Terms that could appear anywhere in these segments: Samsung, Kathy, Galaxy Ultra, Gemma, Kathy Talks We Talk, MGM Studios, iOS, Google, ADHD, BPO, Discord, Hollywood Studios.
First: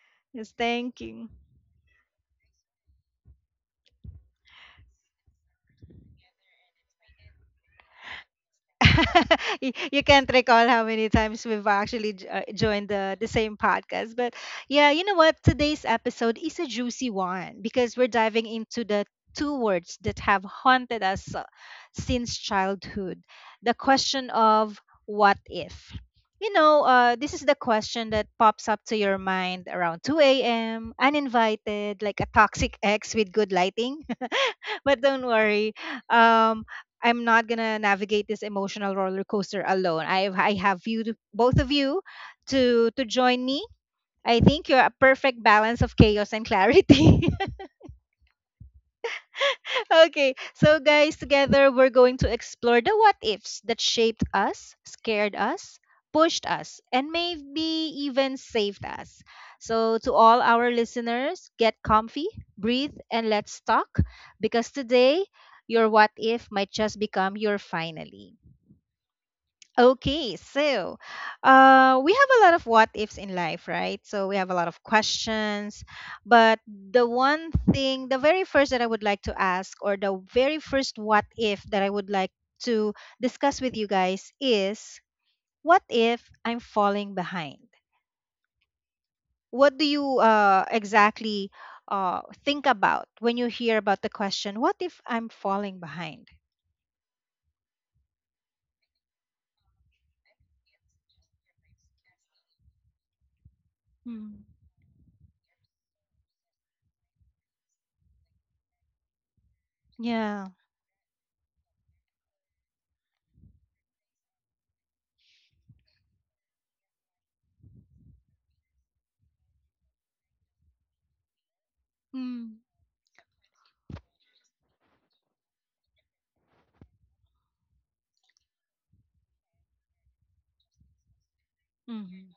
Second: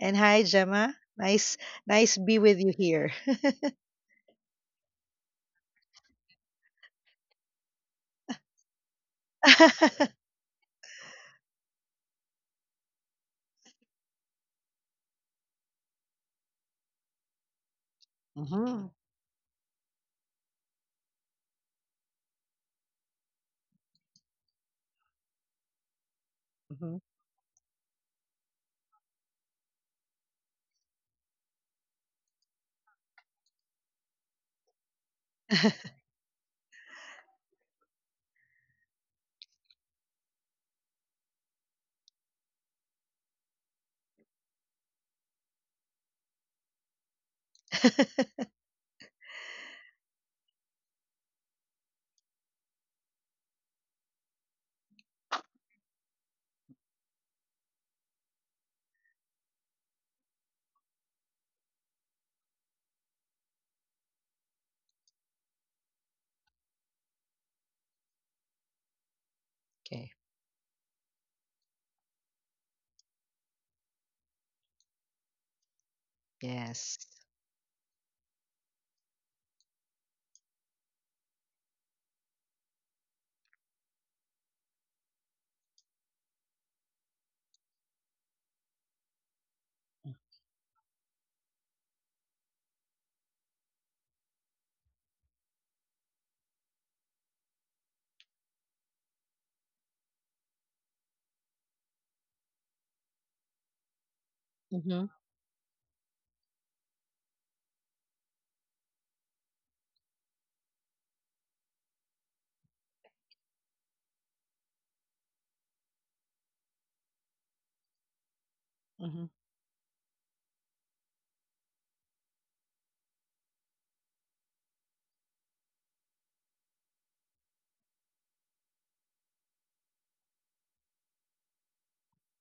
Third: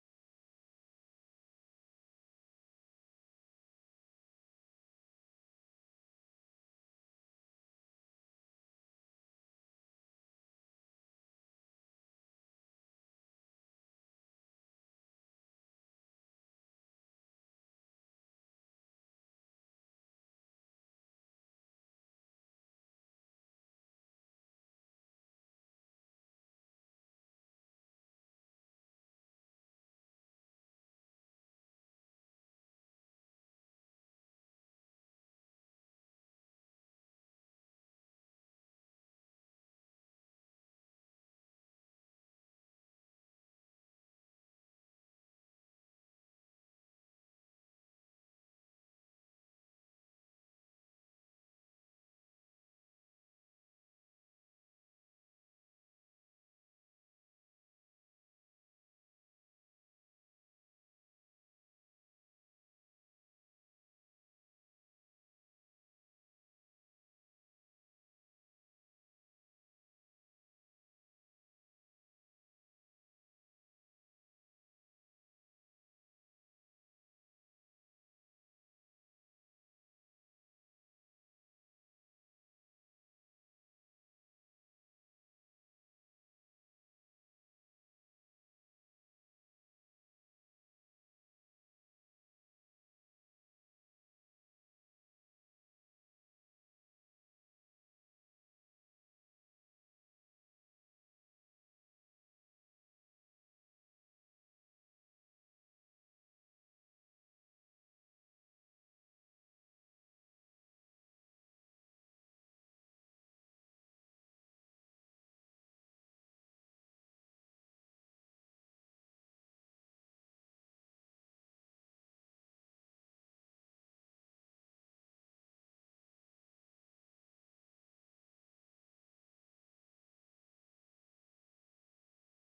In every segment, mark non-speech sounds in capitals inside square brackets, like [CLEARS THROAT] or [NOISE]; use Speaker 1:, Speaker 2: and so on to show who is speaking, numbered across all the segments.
Speaker 1: And hi,
Speaker 2: yes,
Speaker 1: Gemma.
Speaker 2: thank you.
Speaker 1: Nice be with you here.
Speaker 2: [LAUGHS] You can't
Speaker 1: [LAUGHS]
Speaker 2: recall how many times we've actually joined the same podcast. But yeah, you know what? Today's episode is a juicy one because we're diving into
Speaker 1: Mm-hmm.
Speaker 2: the two words that have haunted us since childhood, the question of what if.
Speaker 1: Mhm.
Speaker 2: This is the question that pops up to your mind around 2 a.m., uninvited, like a toxic ex with good lighting, but don't worry. Um, I'm not gonna navigate this emotional roller coaster alone. I have you, both of you, to join me. I think you're a perfect balance of chaos and clarity. [LAUGHS]
Speaker 1: [LAUGHS]
Speaker 2: Okay, so guys, together we're going to explore the what ifs that shaped us, scared us, pushed us, and maybe even saved us. So, to all our listeners, get comfy, breathe, and let's talk because today your what if might just become your finally.
Speaker 1: Okay.
Speaker 2: Okay, so we have a lot of what ifs in life, right? So we have a lot of questions. But
Speaker 1: Yes.
Speaker 2: the very first that I would like to ask, or the very first what if that I would like to discuss with you guys is, what if I'm falling behind? What do you exactly think about when you hear about the question, what if I'm falling behind? Mm.
Speaker 1: Mhm,
Speaker 2: Yeah.
Speaker 1: mhm.
Speaker 2: Mm. Mm.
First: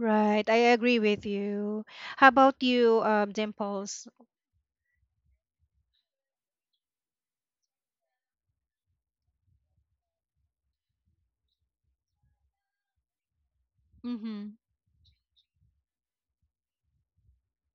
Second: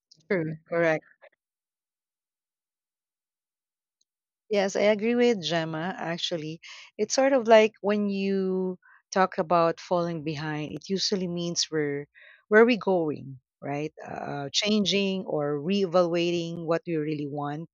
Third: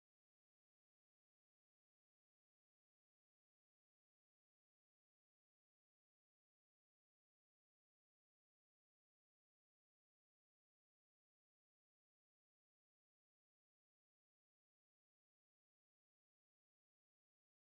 Speaker 2: Right. I
Speaker 1: True.
Speaker 2: agree
Speaker 1: Correct.
Speaker 2: with you. How about you, Dimples?
Speaker 1: Yes, I agree with Gemma, actually. It's sort of like when you talk about falling behind, it usually means we're where are we going, right?
Speaker 2: Mm-hmm.
Speaker 1: Changing or reevaluating what we really want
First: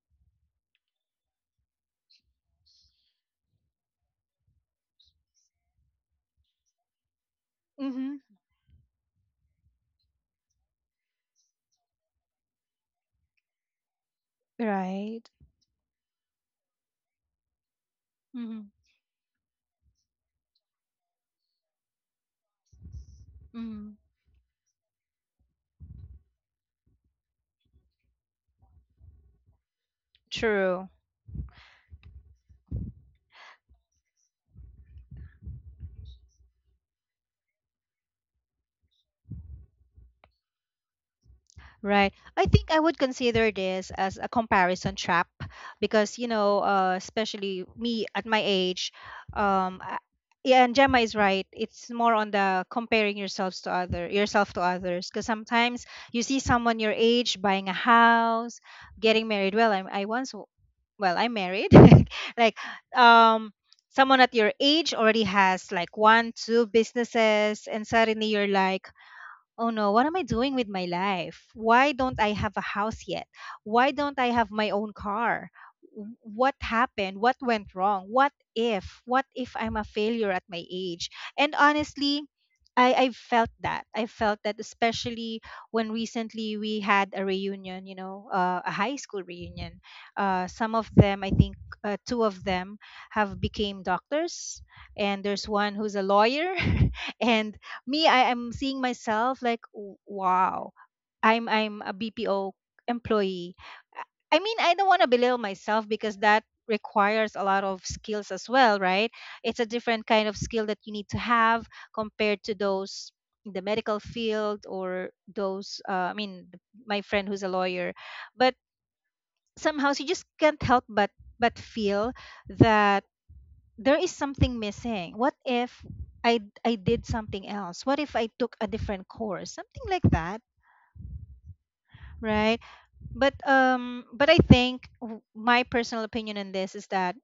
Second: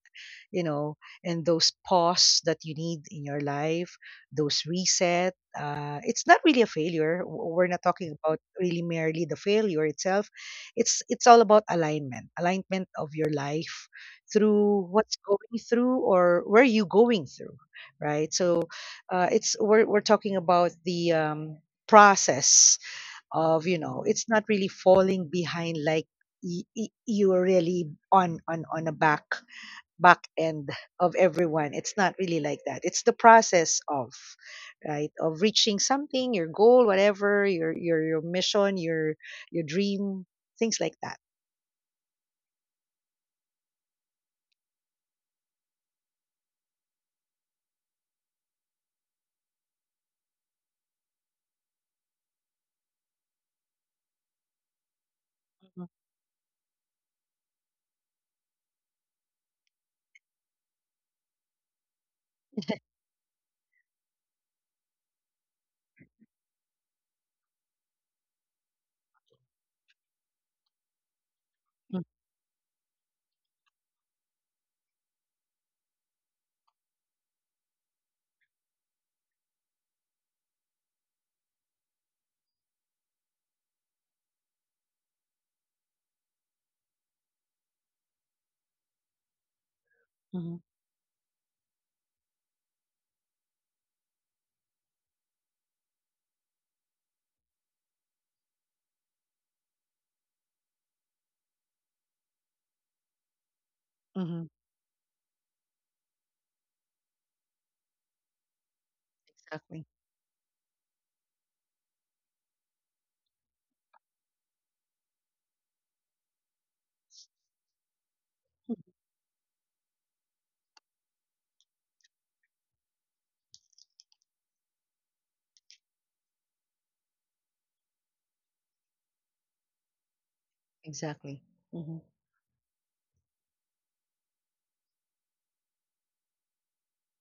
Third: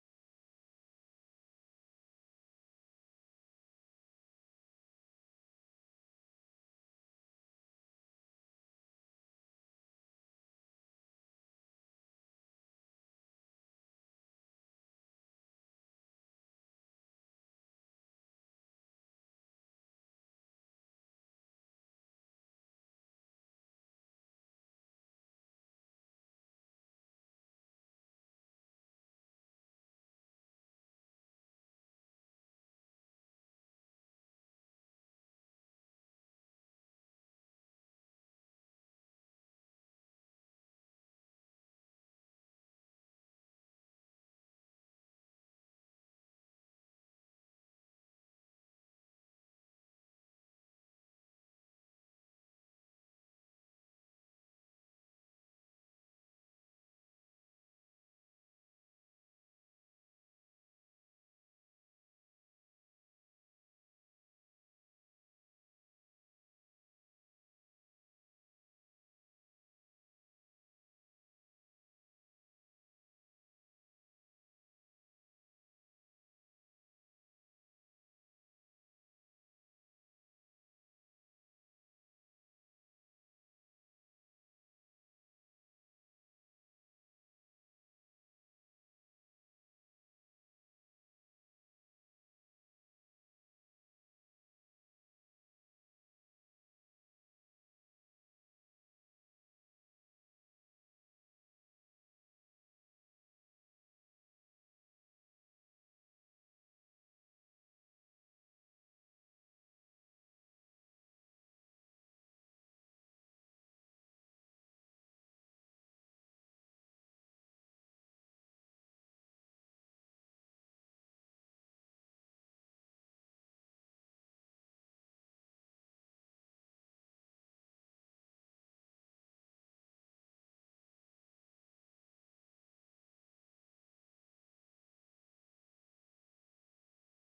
Speaker 1: you know, and those pause that you need in your life, those reset. It's not really a failure. We're not talking
Speaker 2: Mm-hmm.
Speaker 1: about really merely the failure itself. It's all about alignment, alignment of your life through what's
Speaker 2: Right.
Speaker 1: going through or where you going through, right?
Speaker 2: Mm-hmm.
Speaker 1: So it's we're talking about the process of you
Speaker 2: Mm-hmm.
Speaker 1: know it's not really falling behind like you're really on a back end
Speaker 2: True.
Speaker 1: of everyone. It's not really like that. It's the process of, right, of reaching something, your goal, whatever, your mission, your dream, things like that.
Speaker 2: Right. I think I would consider this as a comparison trap because, you know, especially me at my age, um, I- yeah, and Gemma is right. It's more on the comparing yourselves to other yourself to others because sometimes
Speaker 1: Mhm,
Speaker 2: you see someone your age buying a house, getting married. Well, I once, well, I'm married. [LAUGHS] Like, um, someone at your age already has like one, two businesses, and suddenly you're like, oh no, what am I doing with my life? Why
Speaker 1: mhm,
Speaker 2: don't I have a house yet? Why don't I have my own car? What happened? What went wrong? What if? What if I'm a failure at my age? And honestly, I felt that. I felt that especially when recently we had a reunion, you know, a high school reunion.
Speaker 1: mhm,
Speaker 2: Some of them, I think two of them have became doctors and there's one who's a lawyer, [LAUGHS] and me, I am seeing myself like, wow, I'm a bpo employee. i I
Speaker 1: mhm.
Speaker 2: mean, I don't want to belittle myself because that requires a lot of skills as well, right? It's a
Speaker 1: Exactly.
Speaker 2: different kind of skill that you need to have compared to those in the medical field or those my friend who's a lawyer. But somehow she just can't help but feel that there is something missing. What if I did something else? What if I took a different course? Something like that,
Speaker 1: Exactly. Hmm.
Speaker 2: right? But I think my personal opinion on this is that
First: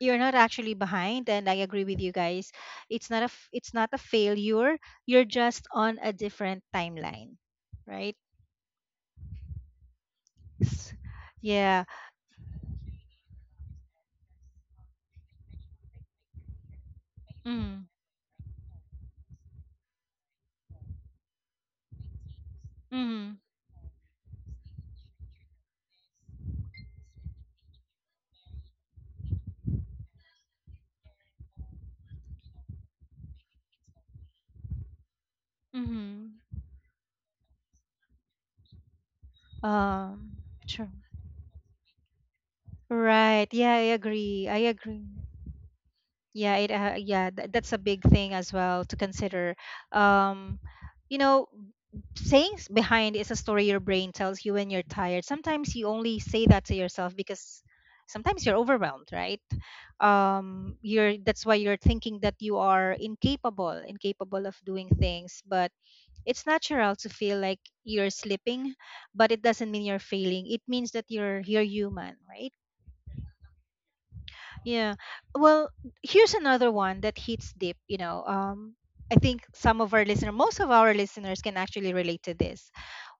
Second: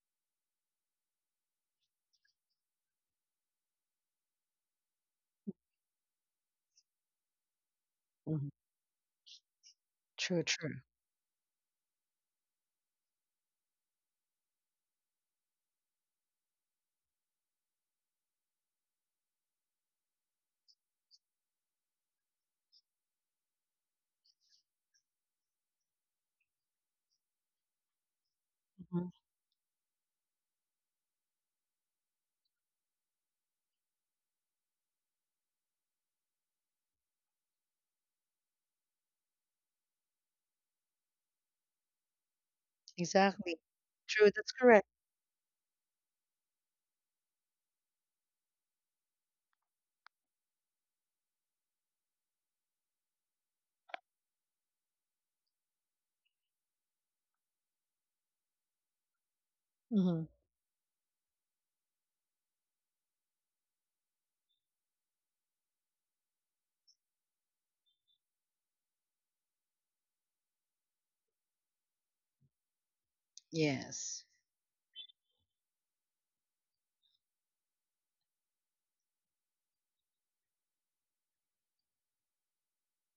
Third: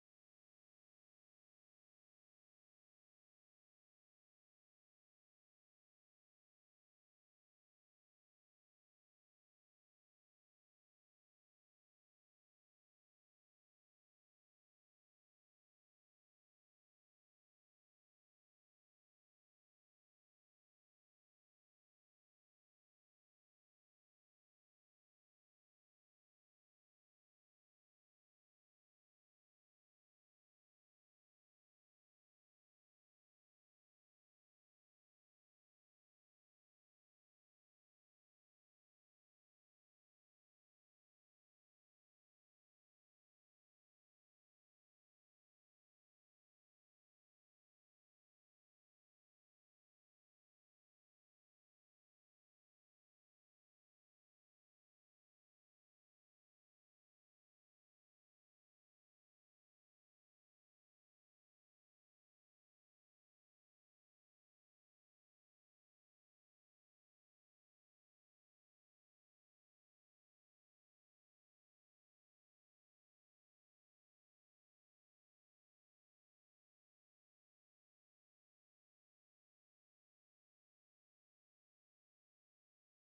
Speaker 2: you're not actually behind, and I agree with you guys. It's not a it's not a failure. You're just on a different timeline, right?
Speaker 1: Hmm. True. True.
Speaker 2: S- Yeah. Mm. Mhm.
Speaker 1: Hmm.
Speaker 2: Mhm. Um sure. Right.
Speaker 1: Exactly.
Speaker 2: Yeah, I
Speaker 1: True.
Speaker 2: agree.
Speaker 1: That's
Speaker 2: I
Speaker 1: correct.
Speaker 2: agree. Yeah, it yeah, that's a big thing as well to consider. Um, you know, sayings behind is a story your brain tells you when you're tired. Sometimes you only say that to yourself because sometimes you're overwhelmed, right?
Speaker 1: Hmm.
Speaker 2: You're that's why you're thinking that you are incapable of doing things. But it's natural to feel like you're slipping, but it doesn't mean you're failing. It means that you're human, right?
Speaker 1: Yes.
Speaker 2: Yeah. Well, here's another one that hits deep, you know. Um, I think some of our listeners, most of our listeners can actually relate to this.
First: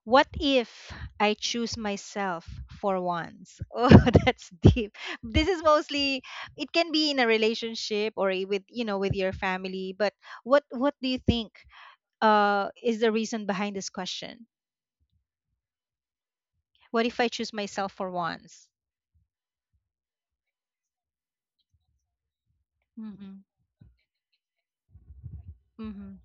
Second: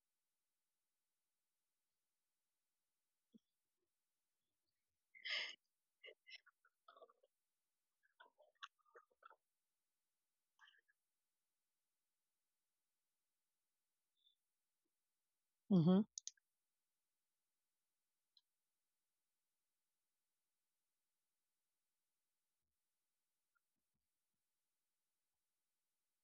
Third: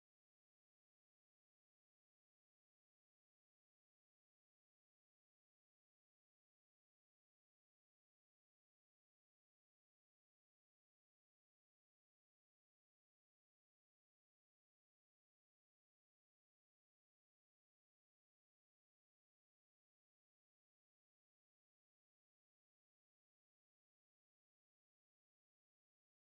Speaker 2: What if I choose myself for once? [LAUGHS] Oh, that's deep. This is mostly, it can be in a relationship or with, you know, with your family, but what do you think is the reason behind this question?
Speaker 1: Hmm.
Speaker 2: What if I choose myself for once? Mhm. Mhm.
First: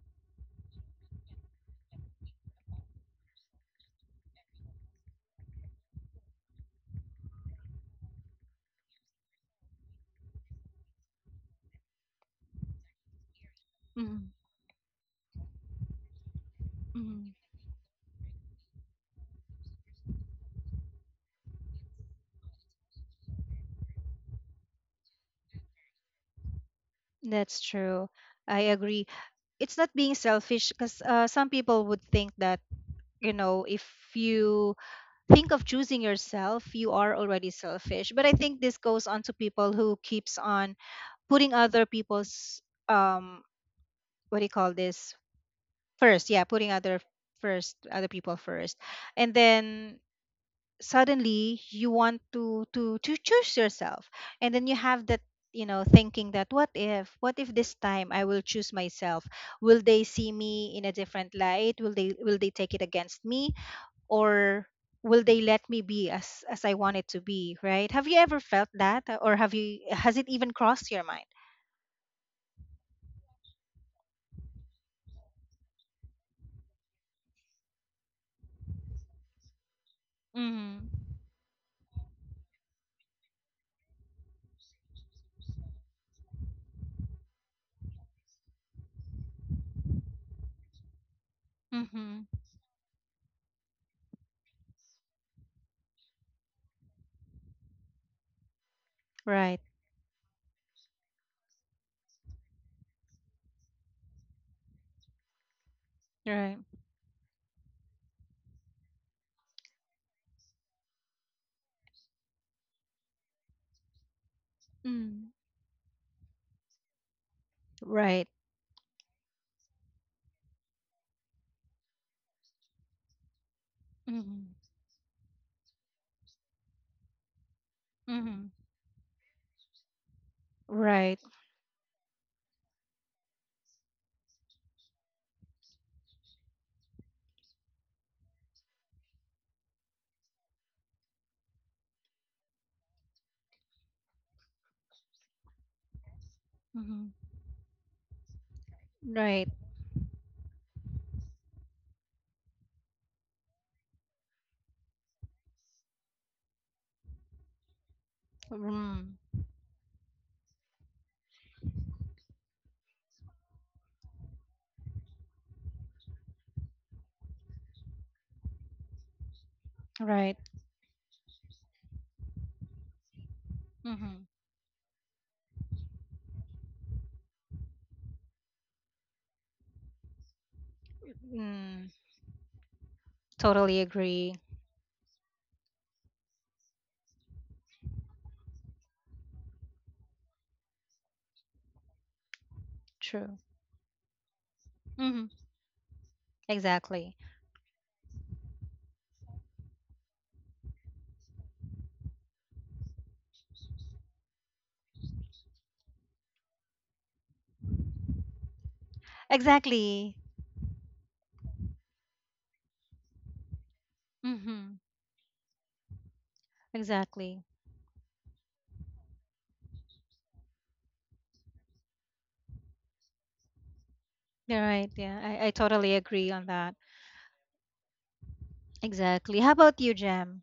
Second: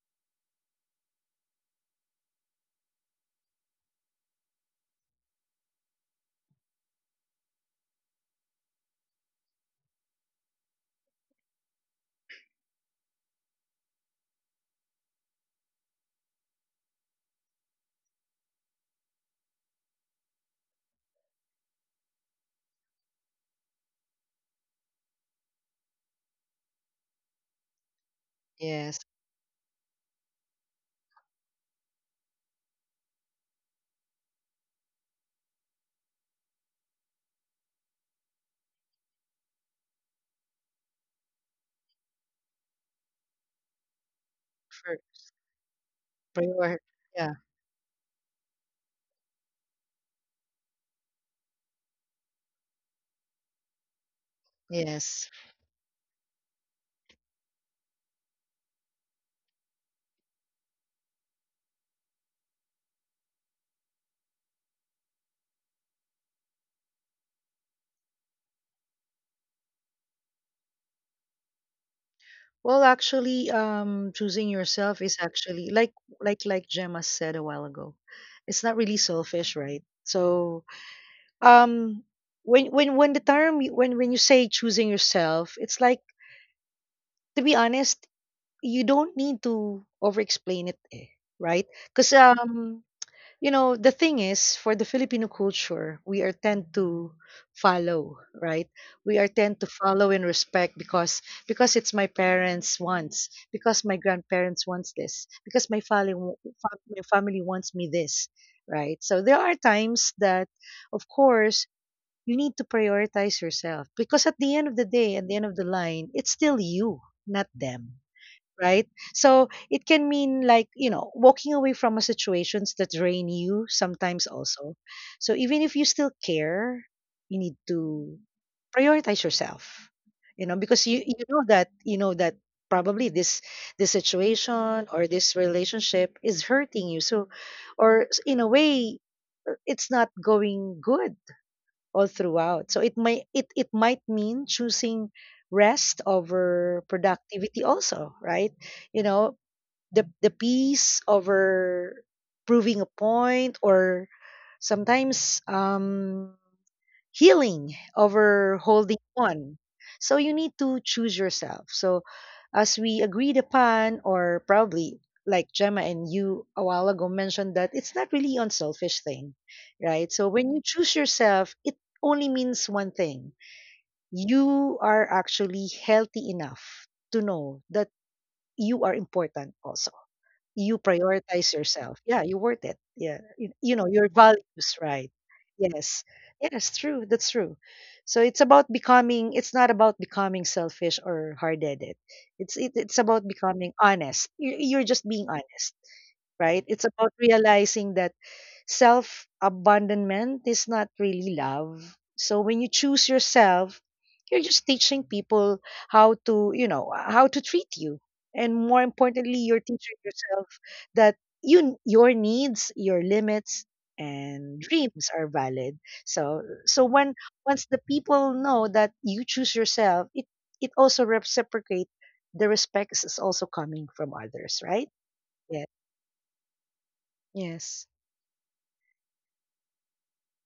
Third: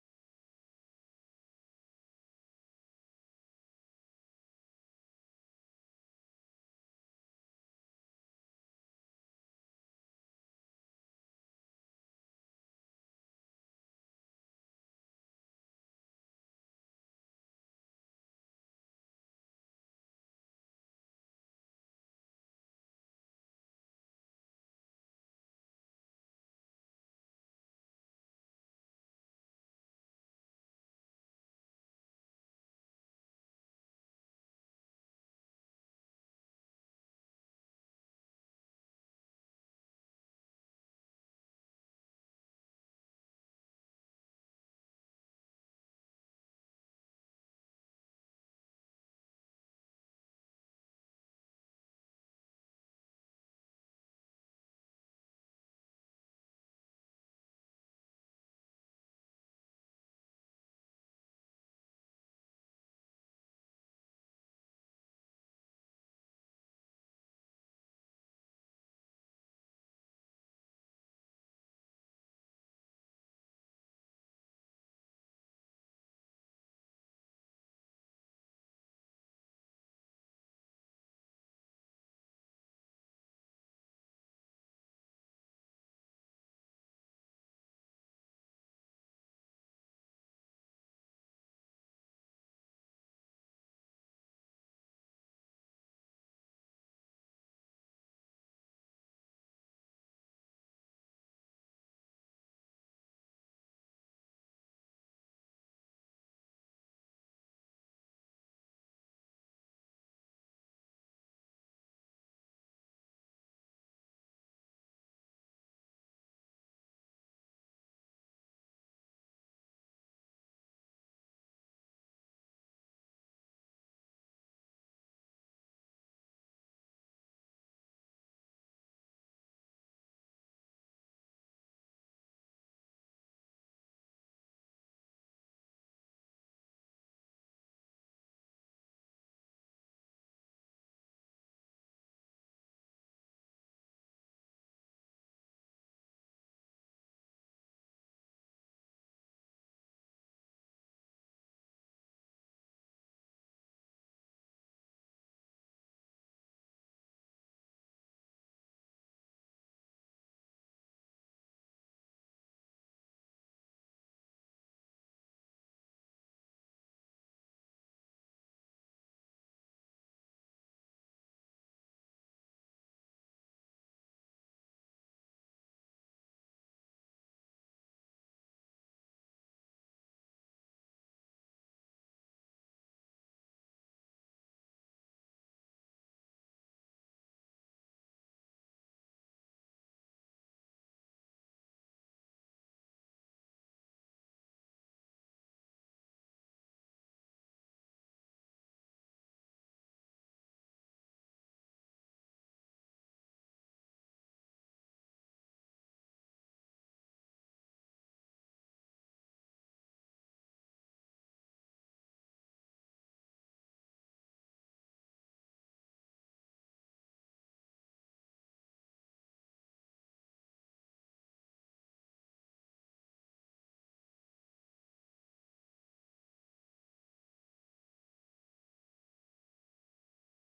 Speaker 2: Mhm. Mhm. That's true. I
Speaker 1: Yes.
Speaker 2: agree. It's not being selfish because, some people would think that, you know, if you think of choosing yourself you are already selfish, but I think this goes on to people who keeps on putting other people's, um what do you call
Speaker 1: For
Speaker 2: this, first. Yeah, putting
Speaker 1: prior.
Speaker 2: other
Speaker 1: Yeah.
Speaker 2: first other people first, and then suddenly you want to to choose yourself, and then you have that,
Speaker 1: Yes.
Speaker 2: you know, thinking that, what if, what if this time I will choose myself, will they see me in a different light, will they take it against me, or will they let me be as I want it to be, right? Have you ever felt that? Or have you, has it even crossed your mind?
Speaker 1: Well, actually, choosing yourself is actually like Gemma said a while ago. It's not really selfish, right? So,
Speaker 2: Mm-hmm.
Speaker 1: um, when the term y- when you say choosing yourself, it's like to be honest, you don't need to over explain it, eh, right? Because
Speaker 2: Mm-hmm.
Speaker 1: um, you know the thing is for the Filipino culture, we are tend to follow, right? We are tend
Speaker 2: Right.
Speaker 1: to follow and respect, because it's my parents wants, because my grandparents wants this, because my family,
Speaker 2: Right.
Speaker 1: my family wants me this, right? So there are times that, of course, you need to prioritize yourself, because at the end of the day, at
Speaker 2: Mm.
Speaker 1: the end of the line, it's still you, not them,
Speaker 2: Right.
Speaker 1: right? So it can mean like, walking away from a situations that drain you sometimes
Speaker 2: Mm-hmm.
Speaker 1: also. So even if you still care, you need to
Speaker 2: Mm-hmm.
Speaker 1: prioritize yourself. Because you
Speaker 2: Right.
Speaker 1: you know that probably this situation or this relationship is hurting you. So or in a way, it's not going good all throughout. So it might mean choosing rest over
Speaker 2: Mm-hmm.
Speaker 1: productivity also, right? You know,
Speaker 2: Right.
Speaker 1: the peace over proving a point, or sometimes, healing over holding
Speaker 2: Mm.
Speaker 1: on. So you need to choose yourself. So as we agreed upon, or probably like Gemma and you a while ago mentioned, that it's not really unselfish thing, right? So
Speaker 2: Right.
Speaker 1: when you choose yourself, it only means one thing.
Speaker 2: Mm-hmm.
Speaker 1: You are actually healthy enough to know that you are important also, you prioritize
Speaker 2: Mm,
Speaker 1: yourself. Yeah, you're worth it. Yeah, you
Speaker 2: totally
Speaker 1: know your
Speaker 2: agree.
Speaker 1: values, right? Yes, yes, true. That's true. So it's about becoming. It's not about becoming selfish or hard-headed. It's about
Speaker 2: True.
Speaker 1: becoming honest. You're just being
Speaker 2: Mm-hmm.
Speaker 1: honest, right? It's about
Speaker 2: Exactly.
Speaker 1: realizing that self abandonment is not really love. So when you choose yourself, you're just teaching people how to treat you. And more importantly, you're teaching
Speaker 2: Exactly.
Speaker 1: yourself that your needs, your limits and
Speaker 2: Mm-hmm.
Speaker 1: dreams are valid. So when
Speaker 2: Exactly.
Speaker 1: once the people know that you choose yourself, it also reciprocate, the respect is also coming from others,
Speaker 2: You're
Speaker 1: right?
Speaker 2: right. Yeah, I
Speaker 1: Yeah.
Speaker 2: totally agree on that.
Speaker 1: Yes.
Speaker 2: Exactly. How about you, Jam?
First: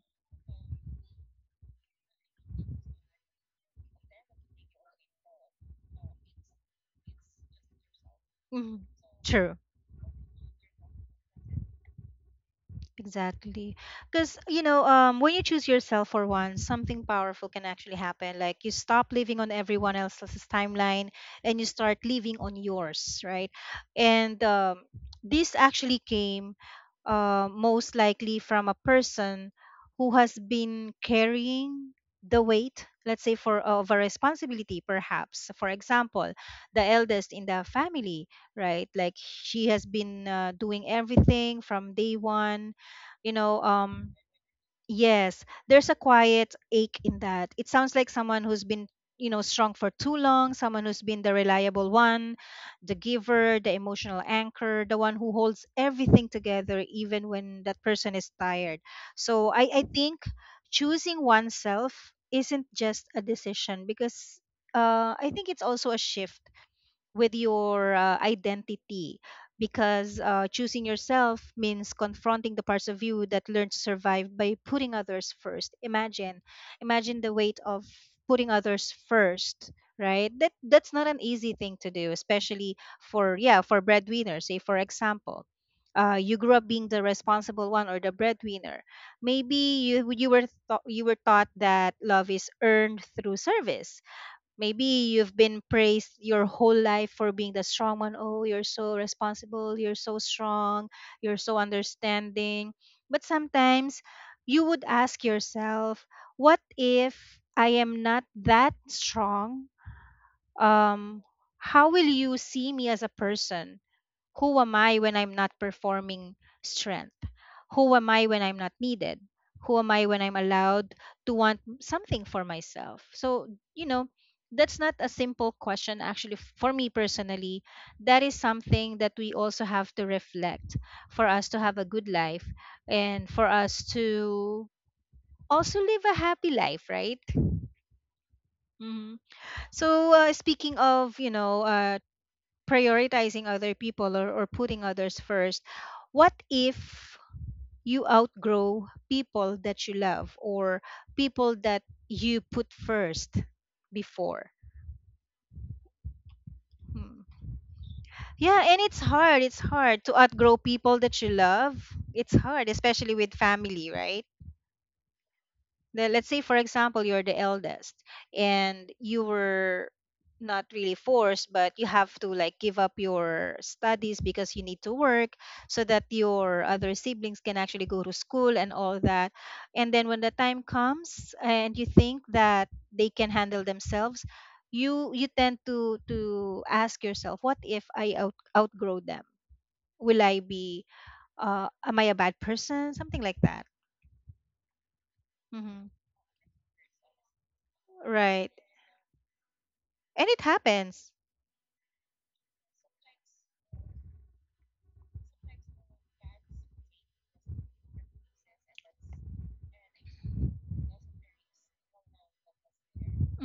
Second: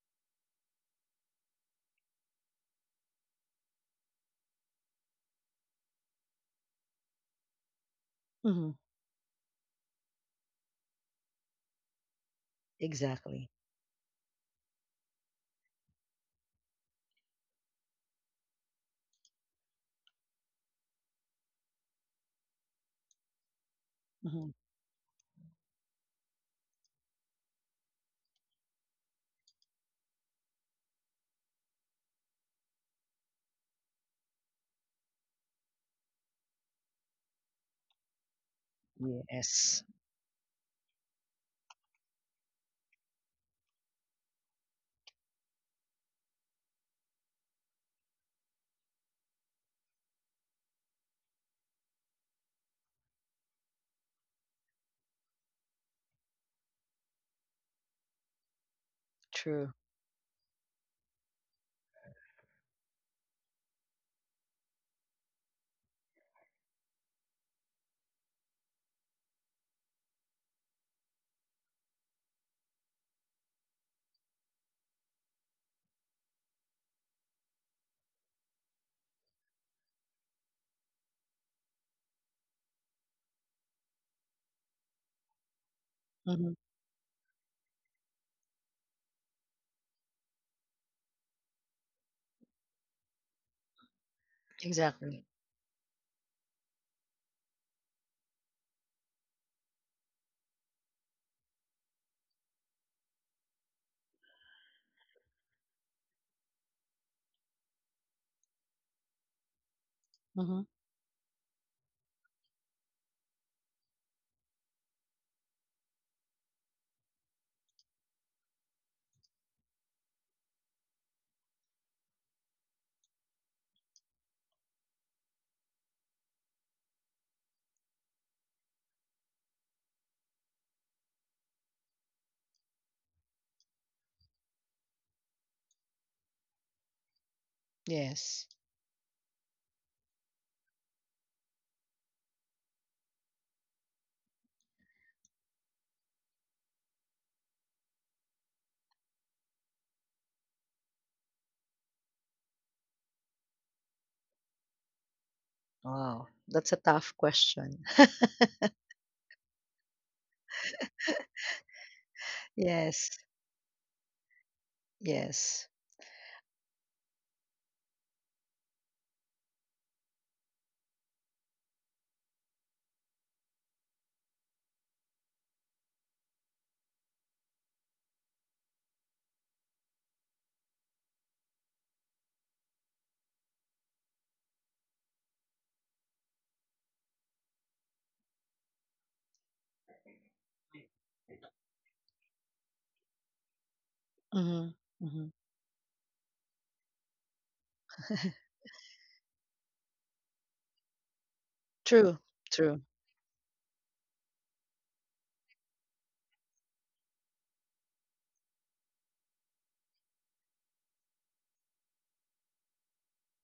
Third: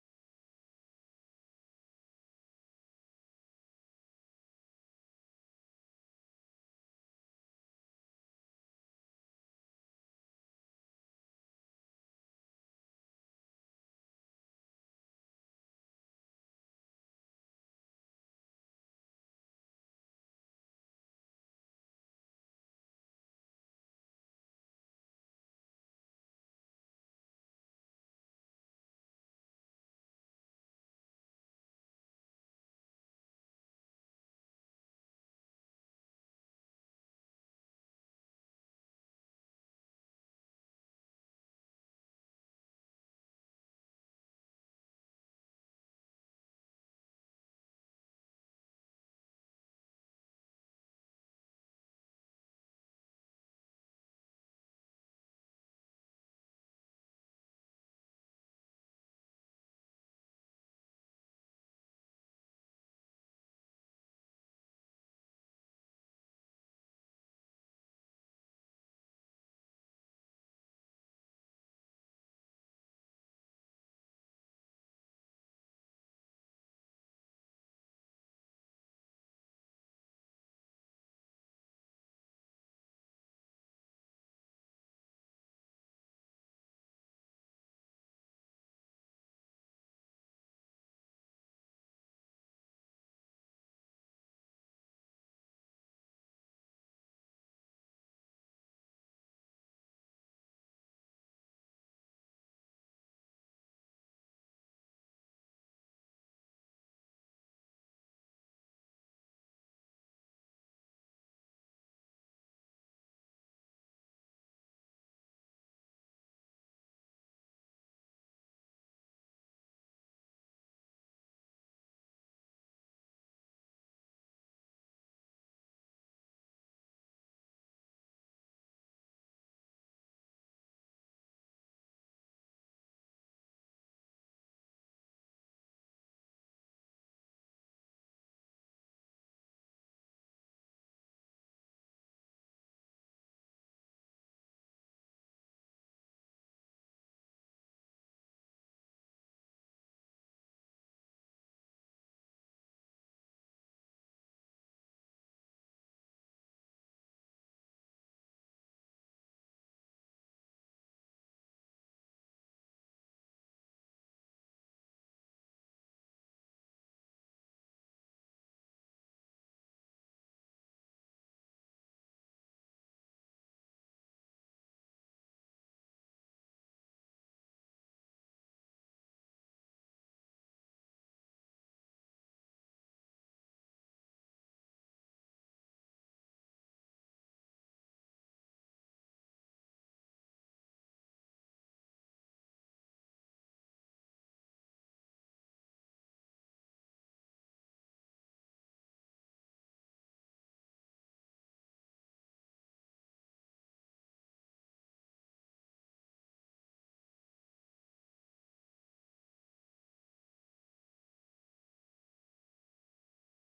Speaker 1: Hmm.
Speaker 2: Mm-hmm. True.
Speaker 1: Exactly.
Speaker 2: Exactly. Because, you know, when you choose yourself for once, something powerful can actually happen. Like, you stop living on everyone else's timeline and you start living on yours, right? And
Speaker 1: Mhm.
Speaker 2: this actually came most likely from a person who has been carrying the weight, let's say, for of a responsibility, perhaps. For example, the eldest in the family, right? Like she has
Speaker 1: Yes,
Speaker 2: been doing everything from day one, you know. Um, yes, there's a quiet ache in that. It sounds like someone who's been, you know, strong for too long, someone who's been the reliable one, the giver, the emotional anchor, the one who holds everything together even when that person is tired. So i
Speaker 1: true.
Speaker 2: i think choosing oneself isn't just a decision, because I think it's also a shift with your identity, because choosing yourself means confronting the parts of you that learn to survive by putting others first. Imagine the weight of putting others first, right? That that's not an easy thing to do, especially for, yeah, for breadwinners. Say for example, you grew
Speaker 1: Mhm,
Speaker 2: up being the responsible one or the breadwinner. Maybe you were thought, you were taught that love is earned through service. Maybe
Speaker 1: exactly.
Speaker 2: you've been praised your whole life for being the strong one. Oh, you're so responsible. You're so strong. You're so understanding. But sometimes you would ask yourself, what if I am not that strong?
Speaker 1: Mhm,
Speaker 2: Um, how will you see me as a person? Who am I when I'm not performing strength? Who am I when I'm not needed? Who am I when I'm allowed to want something for myself? So, you know, that's not a simple question. Actually, for me personally, that is something that we also have to reflect, for us to have a good life and for us to also live a happy life, right?
Speaker 1: yes.
Speaker 2: Hmm. So speaking of, you know, prioritizing other people, or putting others first. What if you outgrow people that you love, or people that you put first before?
Speaker 1: Wow, that's a tough
Speaker 2: Hmm.
Speaker 1: question. [LAUGHS]
Speaker 2: Yeah, and it's hard. It's hard to outgrow people that you love. It's hard,
Speaker 1: Yes,
Speaker 2: especially with family, right?
Speaker 1: yes.
Speaker 2: Let's say for example you're the eldest and you were not really forced, but you have to like give up your studies because you need to work so that your other siblings can actually go to school and all that. And then when the time comes and you think that they can handle themselves, you tend to ask yourself, what if I outgrow them? Will I be, uh, am I a bad person? Something like that.
Speaker 1: Mhm, mhm.
Speaker 2: Hmm.
Speaker 1: [LAUGHS]
Speaker 2: Right. And it happens.
Speaker 1: True, true.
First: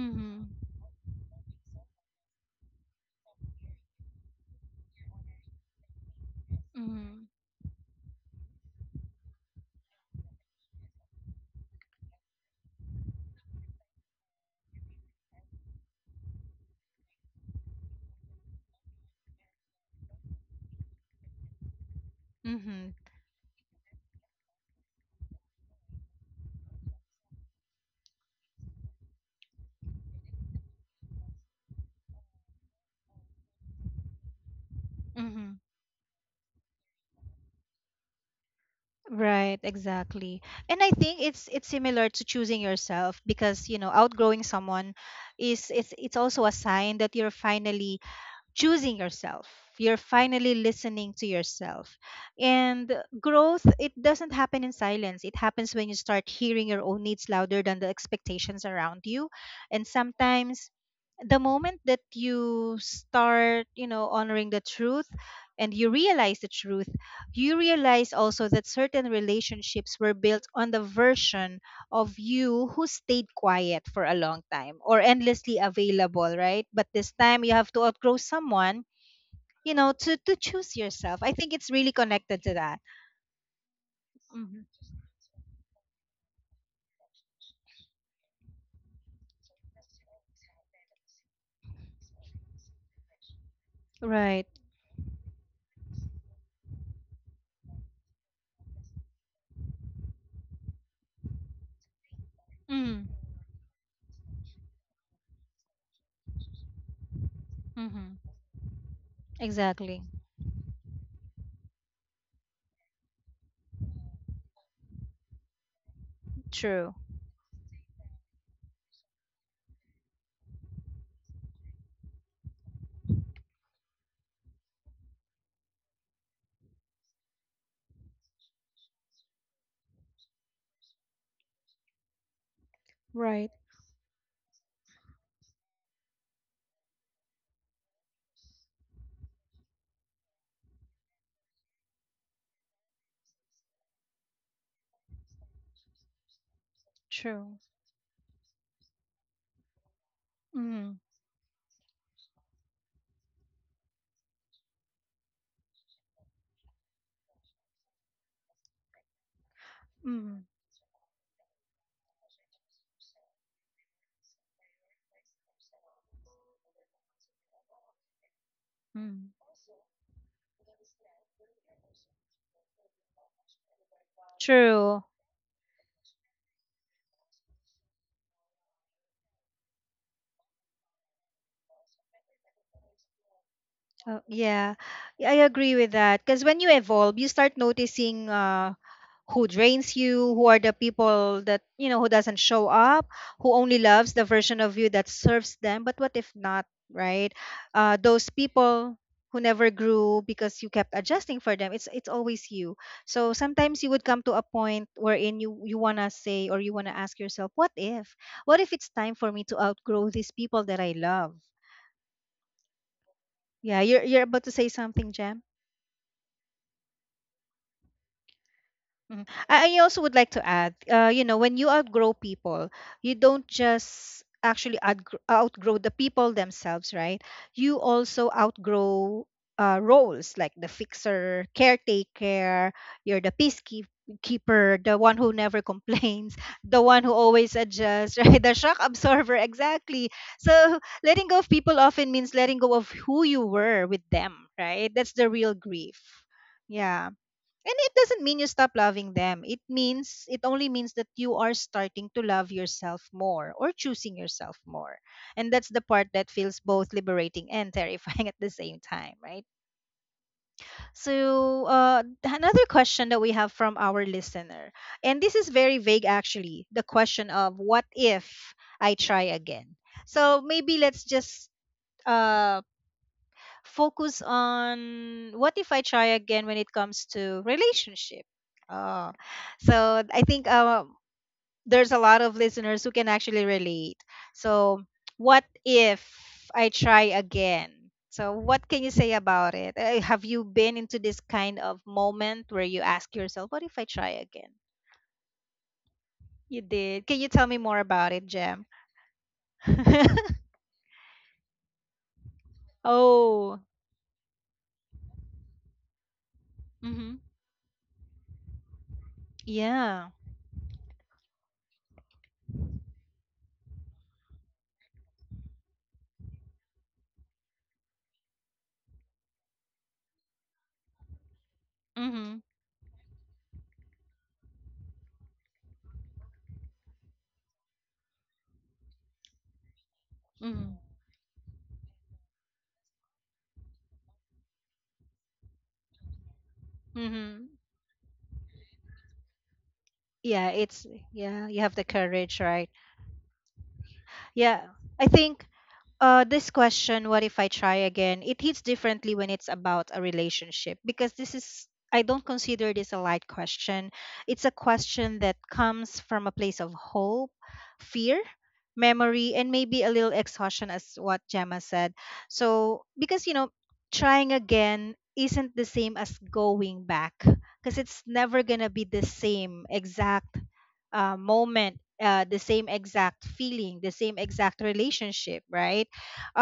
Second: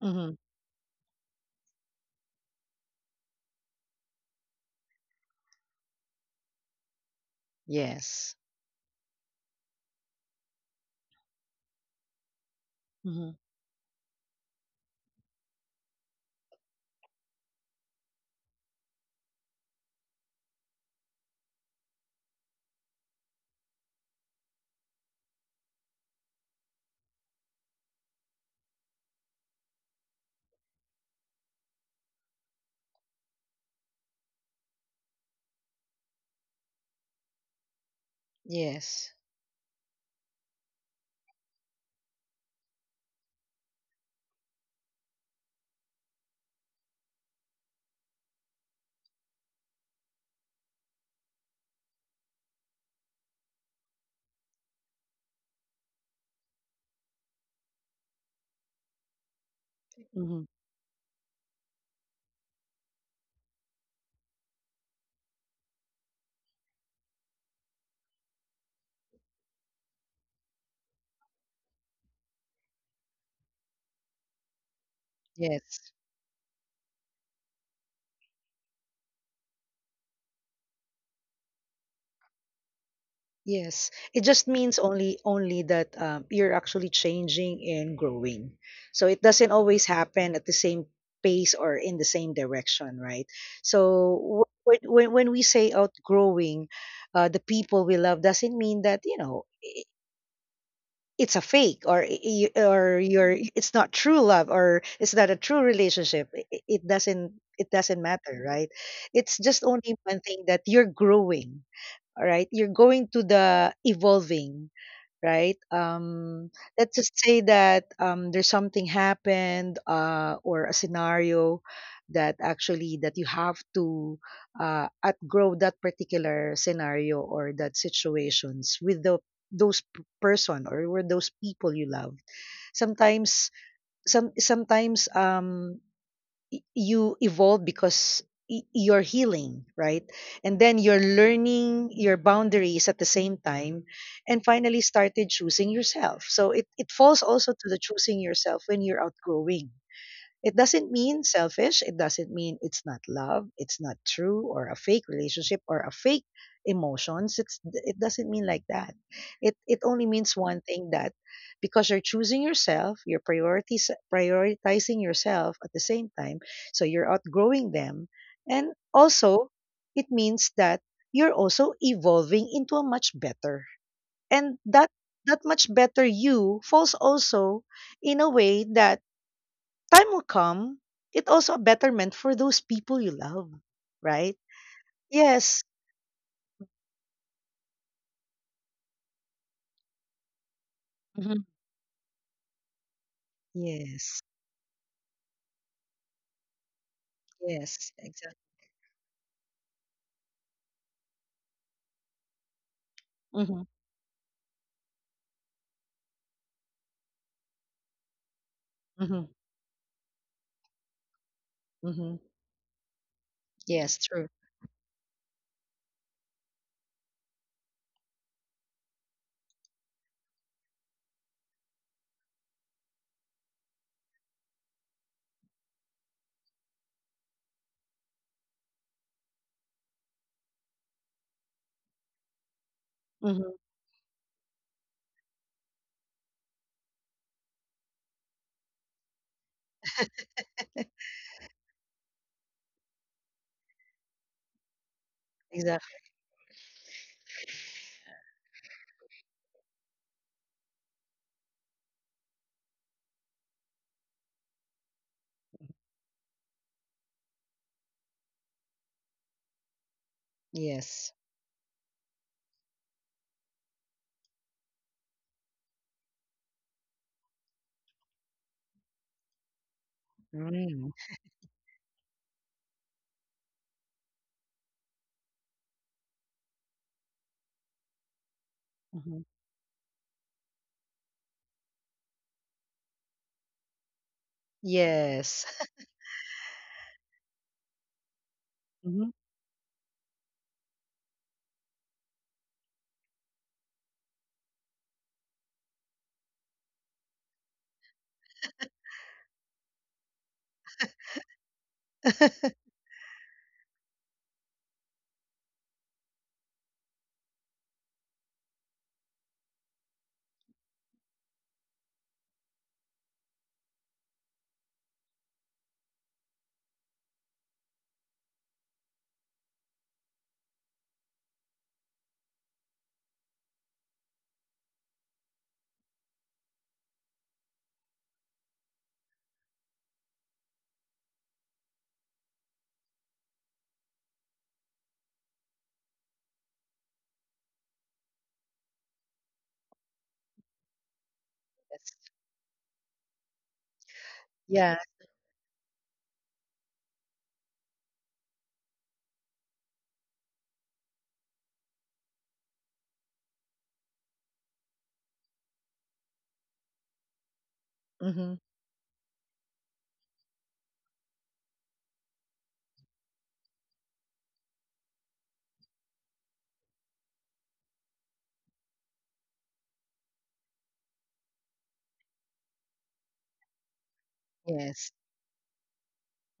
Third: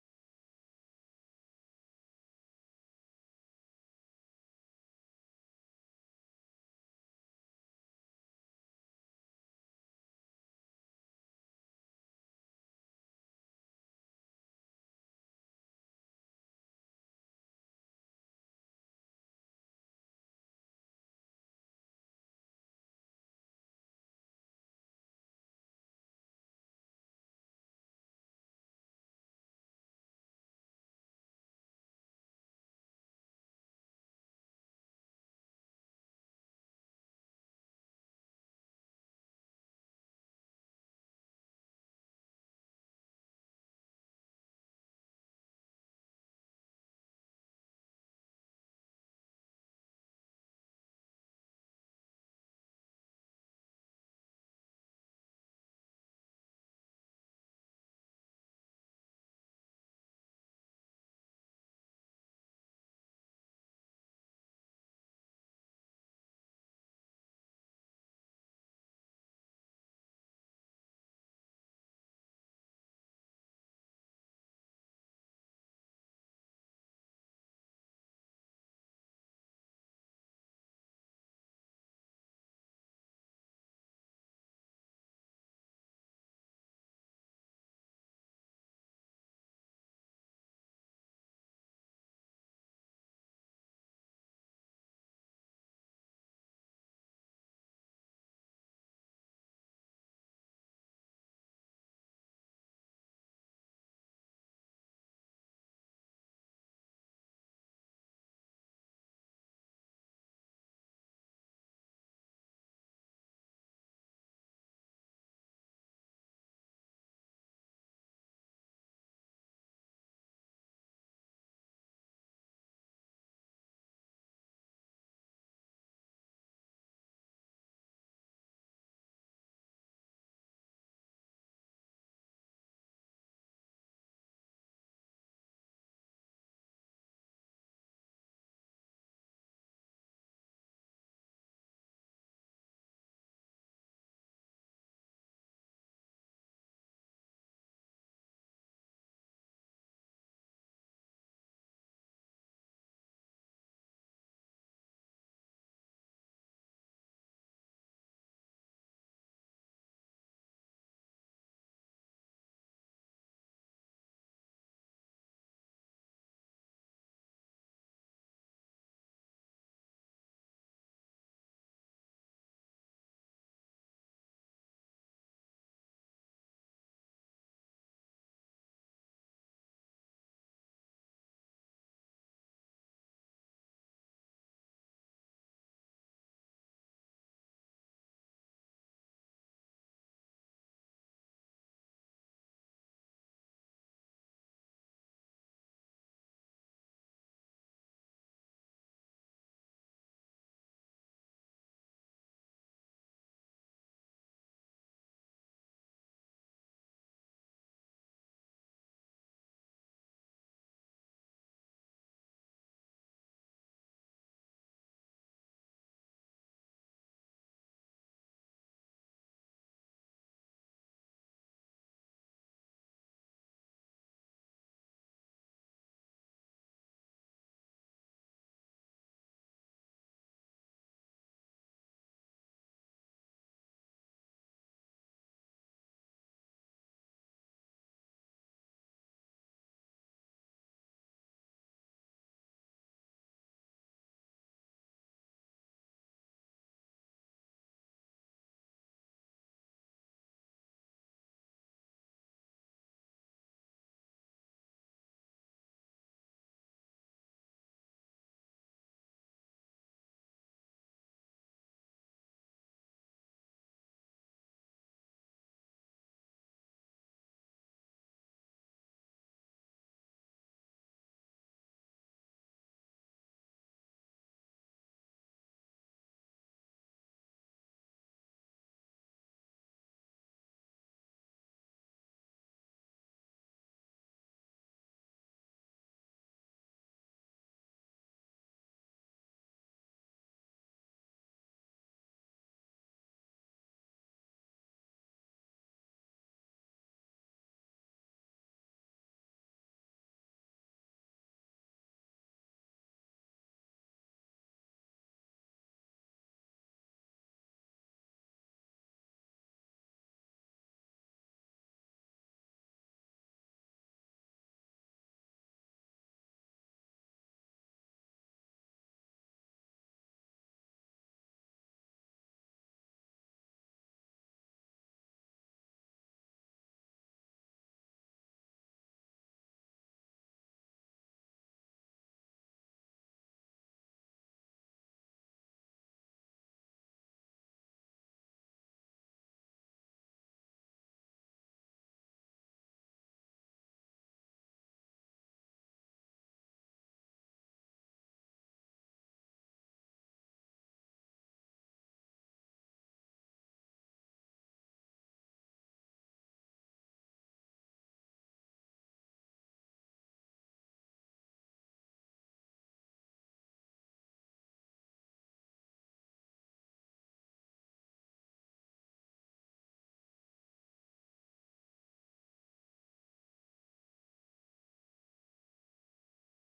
Speaker 1: Mhm,
Speaker 2: Mm-hmm.
Speaker 1: yes. Mhm,
Speaker 2: Mm-hmm. Mm-hmm.
Speaker 1: yes.
Speaker 2: Right, exactly. And I think it's similar to choosing yourself because, you know, outgrowing someone is, it's also a sign that you're finally choosing yourself. You're finally listening to yourself. And growth, it doesn't happen in silence. It happens when you start hearing your own needs louder than the expectations around you. And
Speaker 1: Mhm,
Speaker 2: sometimes the moment that you start, honoring the truth and you realize the truth, you realize also that certain relationships were built on the version of you who stayed quiet for a long time or endlessly
Speaker 1: yes.
Speaker 2: available, right? But this time you have to outgrow someone, you know, to choose yourself. I think it's really connected to that.
Speaker 1: Yes, it just
Speaker 2: Hmm
Speaker 1: means only that, you're actually changing and growing. So it doesn't always happen at the same pace or in the same direction, right? So
Speaker 2: Right.
Speaker 1: when we say outgrowing, the people we love, doesn't mean that it's a fake or I- or
Speaker 2: Mm,
Speaker 1: you're it's not true love, or it's not a true relationship. It doesn't,
Speaker 2: mm-hmm.
Speaker 1: matter, right? It's just only
Speaker 2: Exactly.
Speaker 1: one thing: that you're growing. All right, you're going to the evolving, right? Let's
Speaker 2: True.
Speaker 1: just say that there's something happened, or a scenario that actually that you have to outgrow, that particular scenario or that situations, with person, or with those people you love.
Speaker 2: Right.
Speaker 1: Sometimes some sometimes um you evolve, because you're healing, right? And then you're learning your boundaries at the same time, and finally started choosing yourself. So it falls also
Speaker 2: True.
Speaker 1: to the choosing yourself. When you're outgrowing, it doesn't
Speaker 2: Mm-hmm.
Speaker 1: mean selfish. It doesn't mean it's not love. It's not true, or a fake relationship, or a fake emotions. It doesn't mean like that. It only means
Speaker 2: Mm-hmm.
Speaker 1: one thing, that because you're choosing yourself, you're priorities prioritizing yourself at the same time. So you're outgrowing them, and also, it means that you're also evolving into a much better, and that
Speaker 2: True.
Speaker 1: that much better you falls also in a way, that time will come, it also a betterment for those people you love, right?
Speaker 2: Yeah, yeah, I
Speaker 1: Yes.
Speaker 2: agree with that. Because when you evolve, you start noticing who drains you, who are the people
Speaker 1: Hmm.
Speaker 2: that, you know, who doesn't show up, who only loves
Speaker 1: Yes.
Speaker 2: the version of you that serves them. But what if not, right?
Speaker 1: Yes.
Speaker 2: Those
Speaker 1: Exactly.
Speaker 2: people who never grew because you kept adjusting for them, it's always you. So
Speaker 1: Hmm.
Speaker 2: sometimes you would come to a point wherein you want to say or you want to ask yourself, what if? What if it's time
Speaker 1: Hmm.
Speaker 2: for me to outgrow these people that I love?
Speaker 1: Hmm.
Speaker 2: Yeah,
Speaker 1: Yes.
Speaker 2: you're
Speaker 1: True.
Speaker 2: about to say something, Jam? Mhm. I also would like to add, you know, when you outgrow people, you don't just actually outgrow the people themselves, right? You also outgrow roles like the fixer, caretaker, you're the
Speaker 1: Hmm.
Speaker 2: peacekeeper, the one who never complains, [LAUGHS] the one who always adjusts, [LAUGHS] right? The shock absorber, exactly. So letting go of people often means letting go of who you were with them, right? That's the real grief.
Speaker 1: Exactly.
Speaker 2: Yeah. And it doesn't mean you stop loving them. It means, it only means that you are starting to love yourself more or choosing yourself more. And that's the part that feels both liberating and terrifying [LAUGHS] at the same time, right?
Speaker 1: Yes.
Speaker 2: So, another question that we have from our listener, and this is very vague actually the question of what if I try again? So, maybe
Speaker 1: Mm.
Speaker 2: let's just uh, focus on what if I try again when it comes to relationship. Uh,
Speaker 1: Hmm.
Speaker 2: so I think there's a lot of listeners who can actually relate. So what
Speaker 1: Yes.
Speaker 2: if I try again? So what can
Speaker 1: [LAUGHS]
Speaker 2: you
Speaker 1: Hmm.
Speaker 2: say about it? Have you been into this kind of moment where you ask yourself, what if I try again? You did. Can you tell me more about it, Jem? [LAUGHS]
Speaker 1: [LAUGHS] Yes.
Speaker 2: Oh. Mm-hmm. Yeah. Mm-hmm. Mm-hmm. Mm-hmm. Yeah, it's, yeah, you have the courage, right? Yeah,
Speaker 1: Yeah.
Speaker 2: I think this question, what if I try again, it hits differently when it's about a relationship, because this is, I don't consider this a light question. It's a question that comes from a place of hope, fear,
Speaker 1: Hmm.
Speaker 2: memory, and maybe a little exhaustion, as what Gemma said. So because you know, trying again isn't the same as going back, because it's never gonna be the same exact moment, the same exact feeling, the same exact
Speaker 1: Yes.
Speaker 2: relationship, right?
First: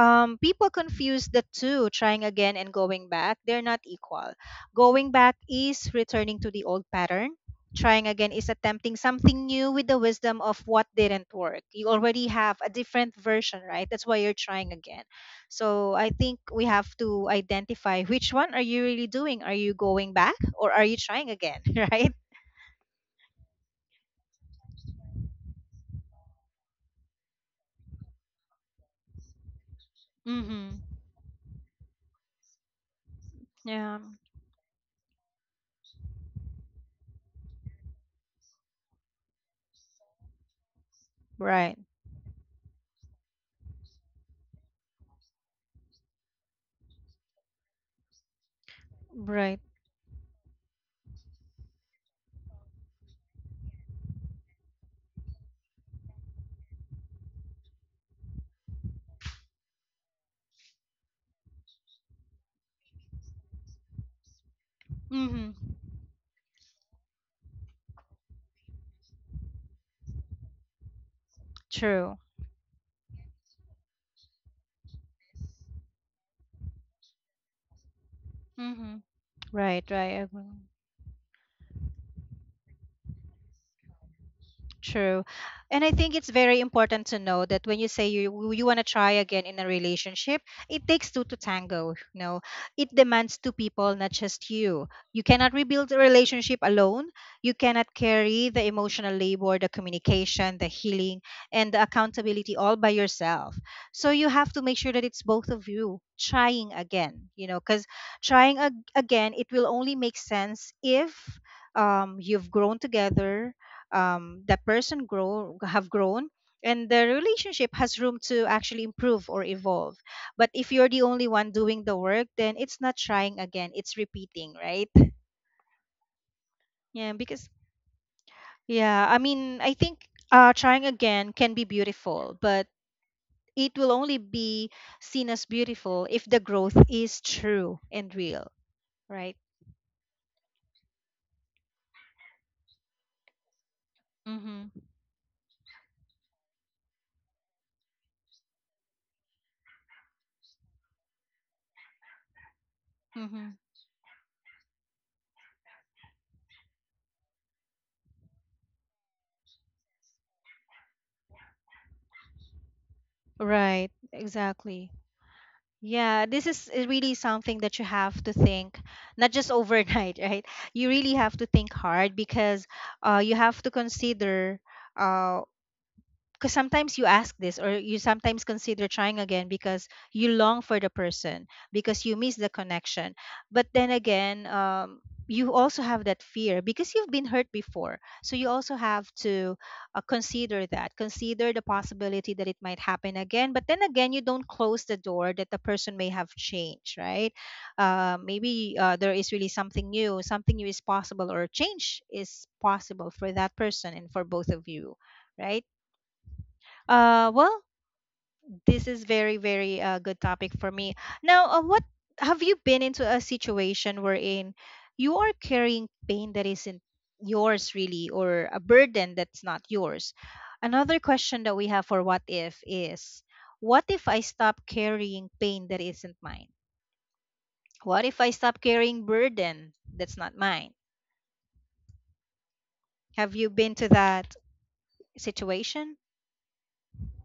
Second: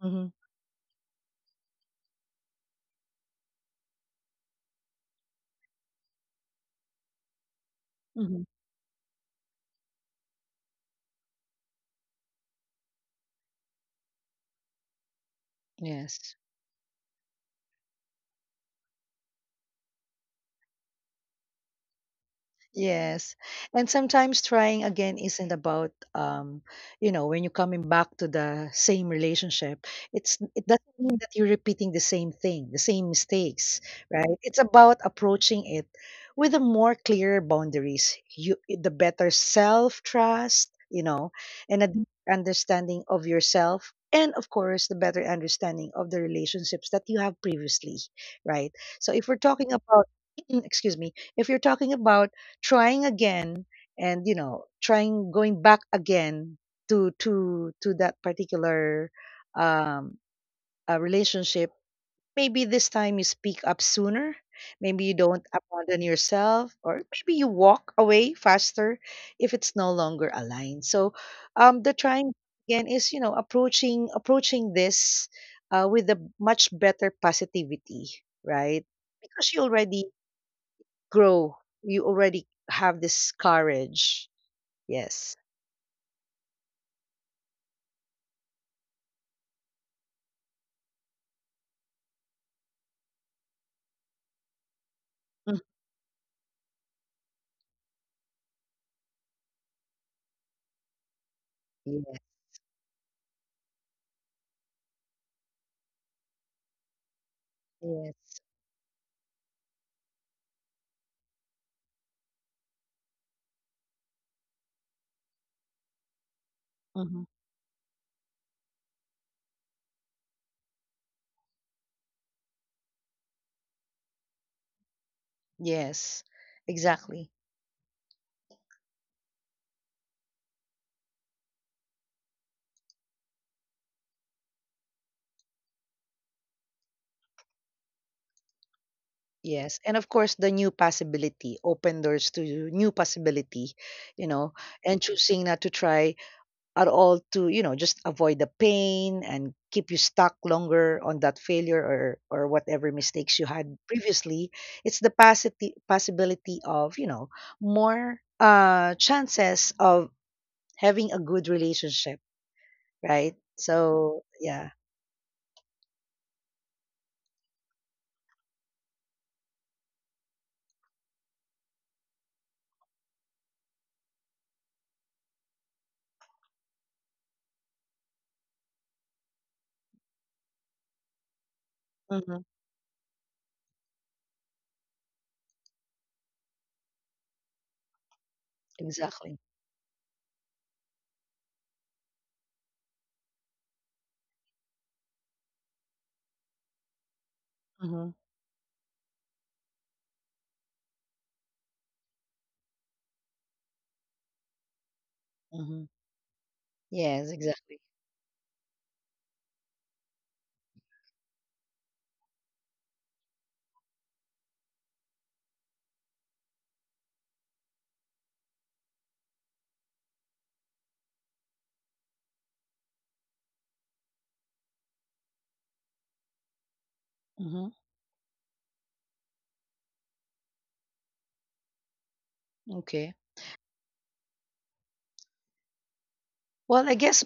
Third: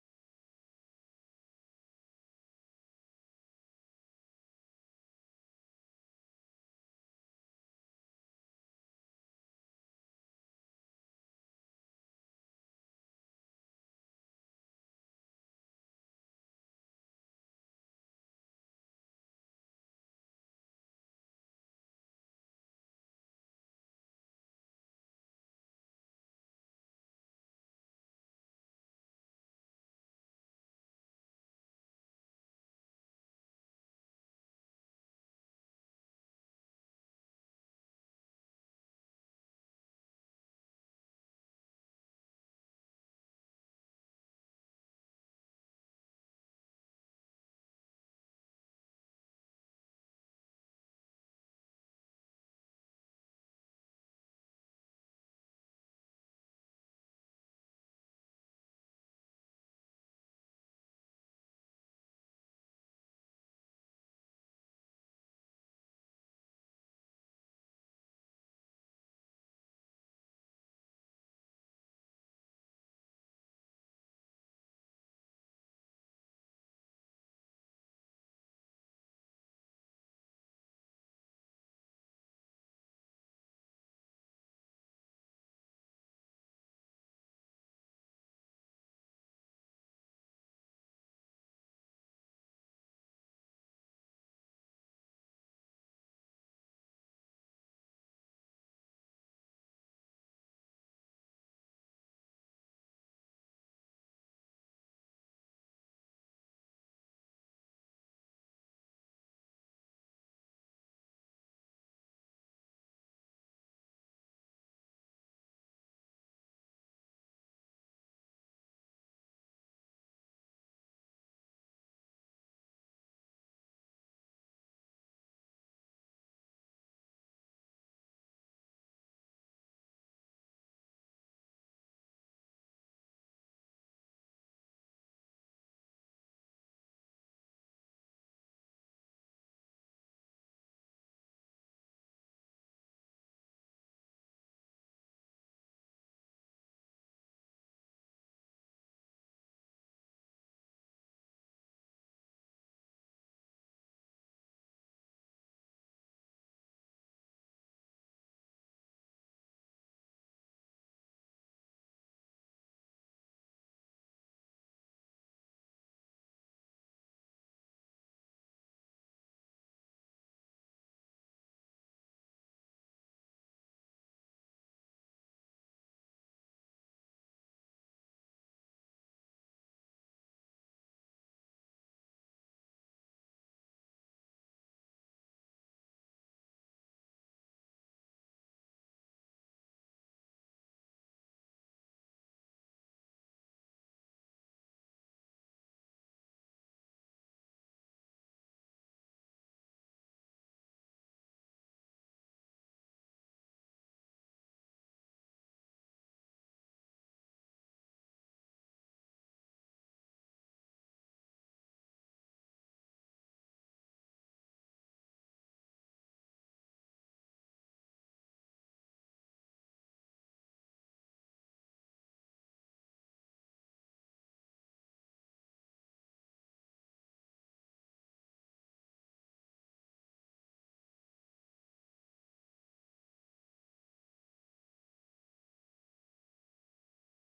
Speaker 1: Hmm.
Speaker 2: People confuse the two, trying again and going back, they're not equal. Going back is returning to the old pattern. Trying again
Speaker 1: Hmm.
Speaker 2: is attempting something new with the wisdom of what didn't work. You already have a different version, right? That's why you're trying again. So I
Speaker 1: Yes.
Speaker 2: think we have to identify which one are you really doing. Are you going back, or are you trying again? [LAUGHS] Right.
Speaker 1: Yes. And sometimes trying again isn't about, when you're coming back to the same relationship, it
Speaker 2: Mm-hmm.
Speaker 1: doesn't mean that you're repeating the same thing, the same mistakes,
Speaker 2: Yeah,
Speaker 1: right? It's about approaching it with a more clear boundaries. You The better self-trust,
Speaker 2: right.
Speaker 1: and a deep understanding of yourself. And of course, the better understanding of the relationships that you have previously, right? So, if we're
Speaker 2: Right.
Speaker 1: talking about, [CLEARS THROAT] excuse me, if you're talking about trying again, and, trying going back again to that particular, um relationship. Maybe this time you speak up sooner. Maybe you don't
Speaker 2: Mm-hmm.
Speaker 1: abandon yourself, or maybe you walk away faster, if it's no longer aligned. So, the
Speaker 2: True.
Speaker 1: trying again is, approaching, this, with a much better positivity, right?
Speaker 2: Mm-hmm.
Speaker 1: Because you
Speaker 2: Right, right.
Speaker 1: already
Speaker 2: I agree.
Speaker 1: grow, you already have this courage.
Speaker 2: True.
Speaker 1: Yes.
Speaker 2: And I think it's very important to know that when you say you want to try again in a relationship, it takes two to tango, you know. It demands two people, not just you. You cannot
Speaker 1: Mm.
Speaker 2: rebuild a relationship alone. You cannot carry the emotional labor, the communication, the healing, and the
Speaker 1: Yes.
Speaker 2: accountability all by yourself. So you have to make sure that it's both of you trying again, you know, cuz
Speaker 1: Yes.
Speaker 2: trying again, it will only make sense if you've grown together, that person grow have grown, and the
Speaker 1: Hmm.
Speaker 2: relationship has room to actually improve or evolve. But if you're the only one doing the work, then it's not trying again, it's repeating, right?
Speaker 1: Yes.
Speaker 2: Yeah,
Speaker 1: Exactly.
Speaker 2: because, yeah, I mean, I think trying again can be beautiful, but it will only be seen as beautiful if the growth is true and real, right?
Speaker 1: Yes. And of course, the new possibility, open doors to new possibility, you know,
Speaker 2: Mm-hmm.
Speaker 1: and choosing not to try at all, to, just avoid the pain and keep you stuck longer on that failure, or whatever mistakes you
Speaker 2: Mm-hmm.
Speaker 1: had previously. It's the possibility of, more chances of having a good relationship, right?
Speaker 2: Right,
Speaker 1: So yeah.
Speaker 2: exactly. Yeah, this is really something that you have to think, not just overnight, [LAUGHS] right? You really have to think hard, because you have to consider uh, because sometimes you ask this, or you sometimes consider trying again because you long for the person, because you miss
Speaker 1: Hmm,
Speaker 2: the connection. But then again, you also have that fear because you've been hurt before, so you also have
Speaker 1: exactly.
Speaker 2: to consider that, consider the possibility that it might happen again. But then again, you don't close the door that the person may have changed, right?
Speaker 1: Hmm.
Speaker 2: Maybe there is really something new, something new is possible, or change is possible for that person and for both of you, right?
Speaker 1: Hmm. Yes,
Speaker 2: Well,
Speaker 1: exactly.
Speaker 2: this is very, very good topic for me. Now, what, have you been into a situation wherein you are carrying pain that isn't yours really, or a burden that's not yours? Another question that we have for what if is, what if I stop carrying pain that isn't mine?
Speaker 1: Hmm.
Speaker 2: What if I stop carrying burden that's not mine?
Speaker 1: Okay.
Speaker 2: Have you been to that situation?
Speaker 1: Well, I guess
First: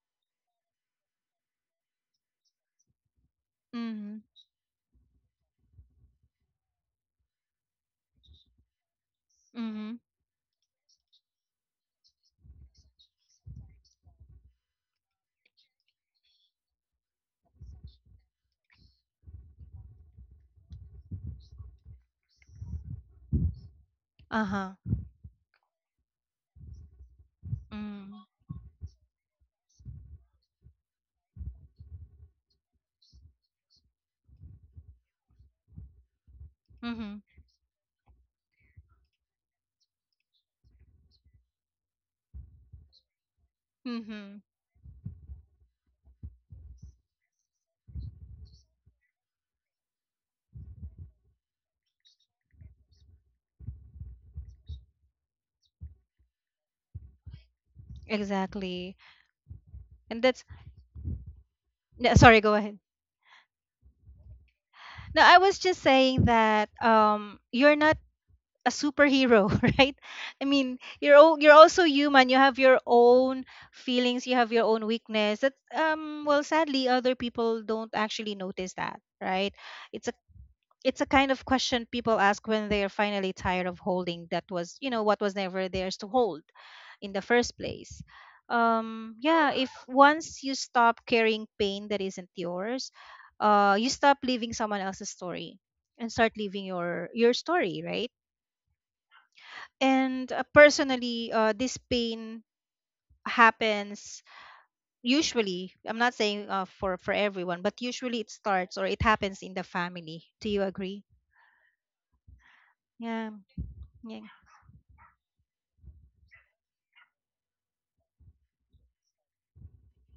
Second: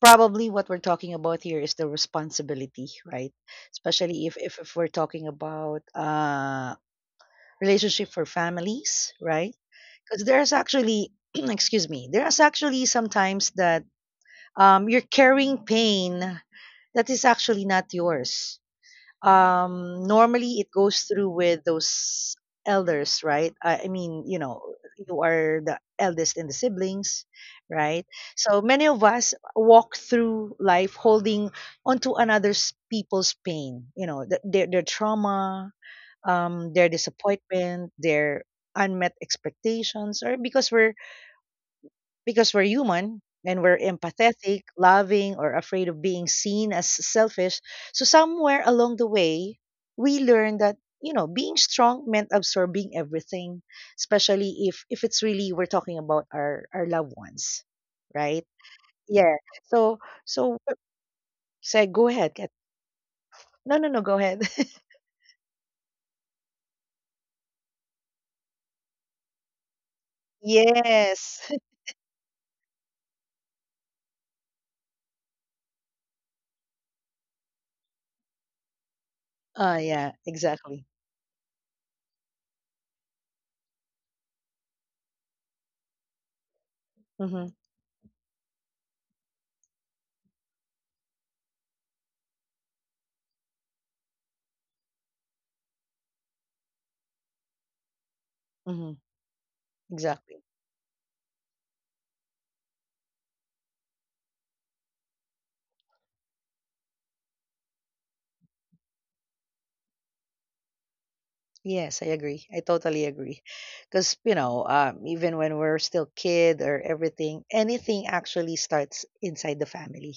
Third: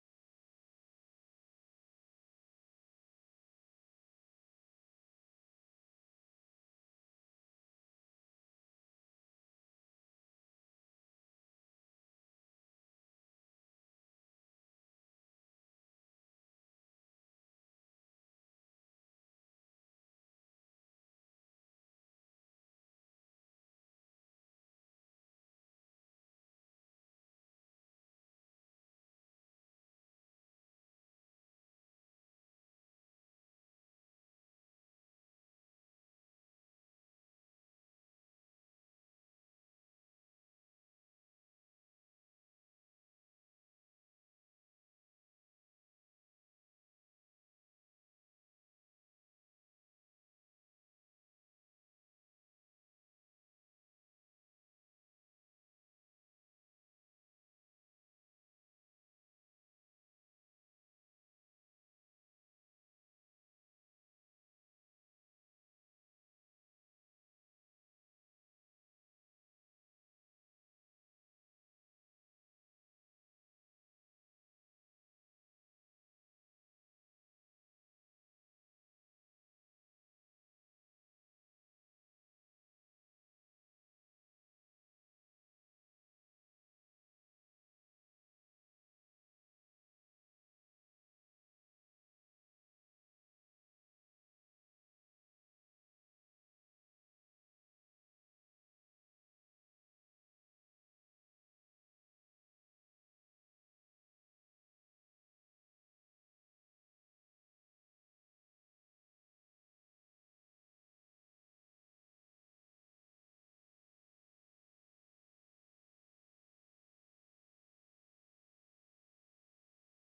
Speaker 1: probably what we're talking about here is the responsibility, right?
Speaker 2: Mm-hmm.
Speaker 1: Especially, if we're talking about, relationship for families, right?
Speaker 2: Mm-hmm.
Speaker 1: Because there's actually, [CLEARS THROAT] excuse me, there's actually sometimes that, you're carrying pain that is actually not yours. Normally, it goes through with those elders, right? I mean, you know,
Speaker 2: Uh-huh.
Speaker 1: you are the eldest in the siblings, right?
Speaker 2: Mm-hmm.
Speaker 1: So many of us walk through life holding onto another's people's pain, their trauma, their disappointment, their unmet expectations, or because we're, because we're human, and we're
Speaker 2: Mm-hmm.
Speaker 1: empathetic, loving, or afraid of being seen as selfish. So somewhere along the way, we learned that, being strong meant absorbing everything, especially, if it's really we're talking about our loved ones, right?
Speaker 2: Exactly.
Speaker 1: Yeah. So
Speaker 2: And that's,
Speaker 1: so Say, go
Speaker 2: no,
Speaker 1: ahead,
Speaker 2: sorry,
Speaker 1: Kat.
Speaker 2: go ahead.
Speaker 1: No, no, no, go ahead. [LAUGHS]
Speaker 2: No, I was just saying that you're not a superhero, [LAUGHS] right? I mean,
Speaker 1: Yes.
Speaker 2: you're
Speaker 1: [LAUGHS]
Speaker 2: also human. You have your own feelings, you have your own weakness. That, um, well, sadly other people don't actually notice that, right?
Speaker 1: Ah,
Speaker 2: It's
Speaker 1: yeah,
Speaker 2: a,
Speaker 1: exactly.
Speaker 2: it's a kind of question people ask when they're finally tired of holding that was, you know, what was never theirs to hold in the
Speaker 1: Mm-hmm,
Speaker 2: first place. Yeah, if once you stop carrying pain that isn't yours, you stop living someone else's story and start living your story, right?
Speaker 1: mm-hmm,
Speaker 2: And
Speaker 1: exactly.
Speaker 2: personally, this pain happens usually. I'm not saying for everyone, but usually it starts or it happens in the family. Do you agree?
Speaker 1: Yes, I agree. I totally
Speaker 2: Yeah,
Speaker 1: agree. Because,
Speaker 2: yeah,
Speaker 1: even when we're still kid or everything, anything actually starts inside the family.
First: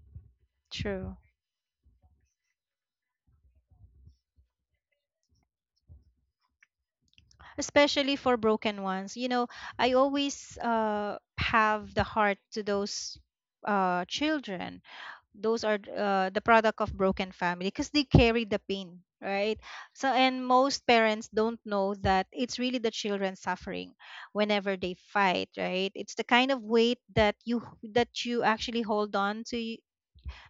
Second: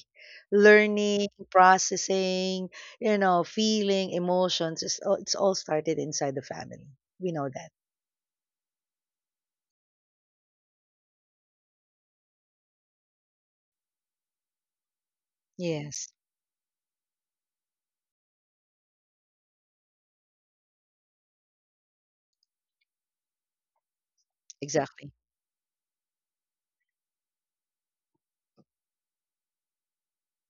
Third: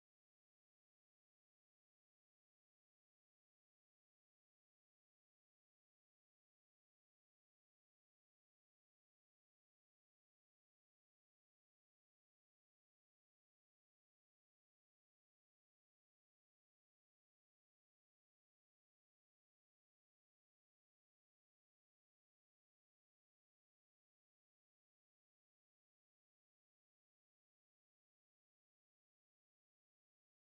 Speaker 2: true.
Speaker 1: Learning, processing, feeling, emotions, it's all, started inside the family. We know that.
Speaker 2: Especially for broken ones. You know, I always have the heart to those children. Those are
Speaker 1: Yes,
Speaker 2: the product of broken family because they carry the pain, right? So, and most parents don't know that it's really the children suffering whenever they
Speaker 1: exactly.
Speaker 2: fight, right? It's the kind of weight that you actually hold on to,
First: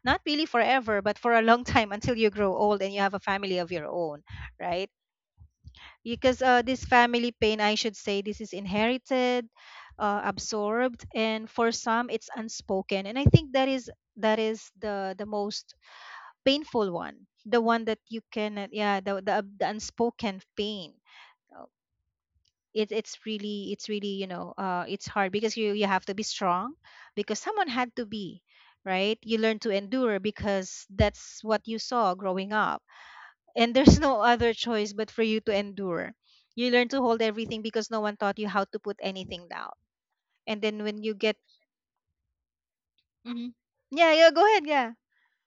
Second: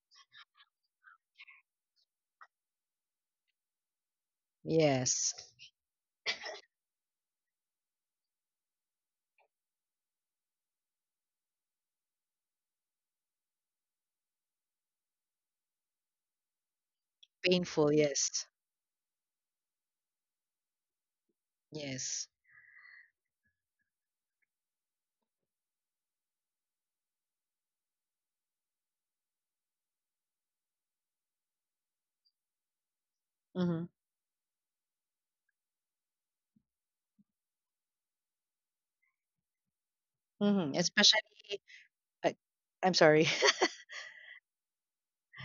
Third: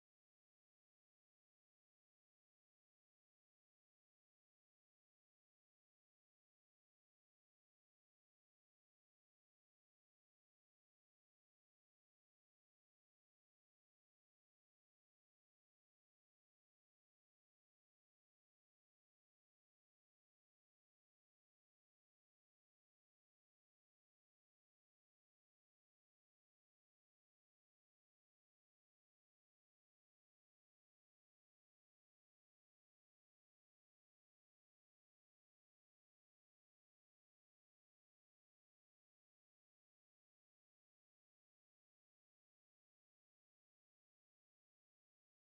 Speaker 2: not really forever, but for a long [LAUGHS] time until you grow old and you have a family of your own, right?
Speaker 1: Yes.
Speaker 2: Because this family pain, I should say, this is inherited, absorbed, and for some it's unspoken, and I think that is, that is the most painful one, the one
Speaker 1: Painful,
Speaker 2: that you
Speaker 1: yes.
Speaker 2: can, yeah, the unspoken pain. Uh,
Speaker 1: Yes.
Speaker 2: it, it's really, it's really, you know, it's hard because you have to be strong, because someone had to be, right? You learn to endure because that's what you saw growing up, and
Speaker 1: Mm-hmm.
Speaker 2: there's no other choice but for you to endure. You learn to hold everything because no one taught you how to put anything down. And
Speaker 1: Mm-hmm.
Speaker 2: then when you
Speaker 1: Especially,
Speaker 2: get,
Speaker 1: I, I'm sorry.
Speaker 2: mhm, yeah, yeah, go ahead, yeah,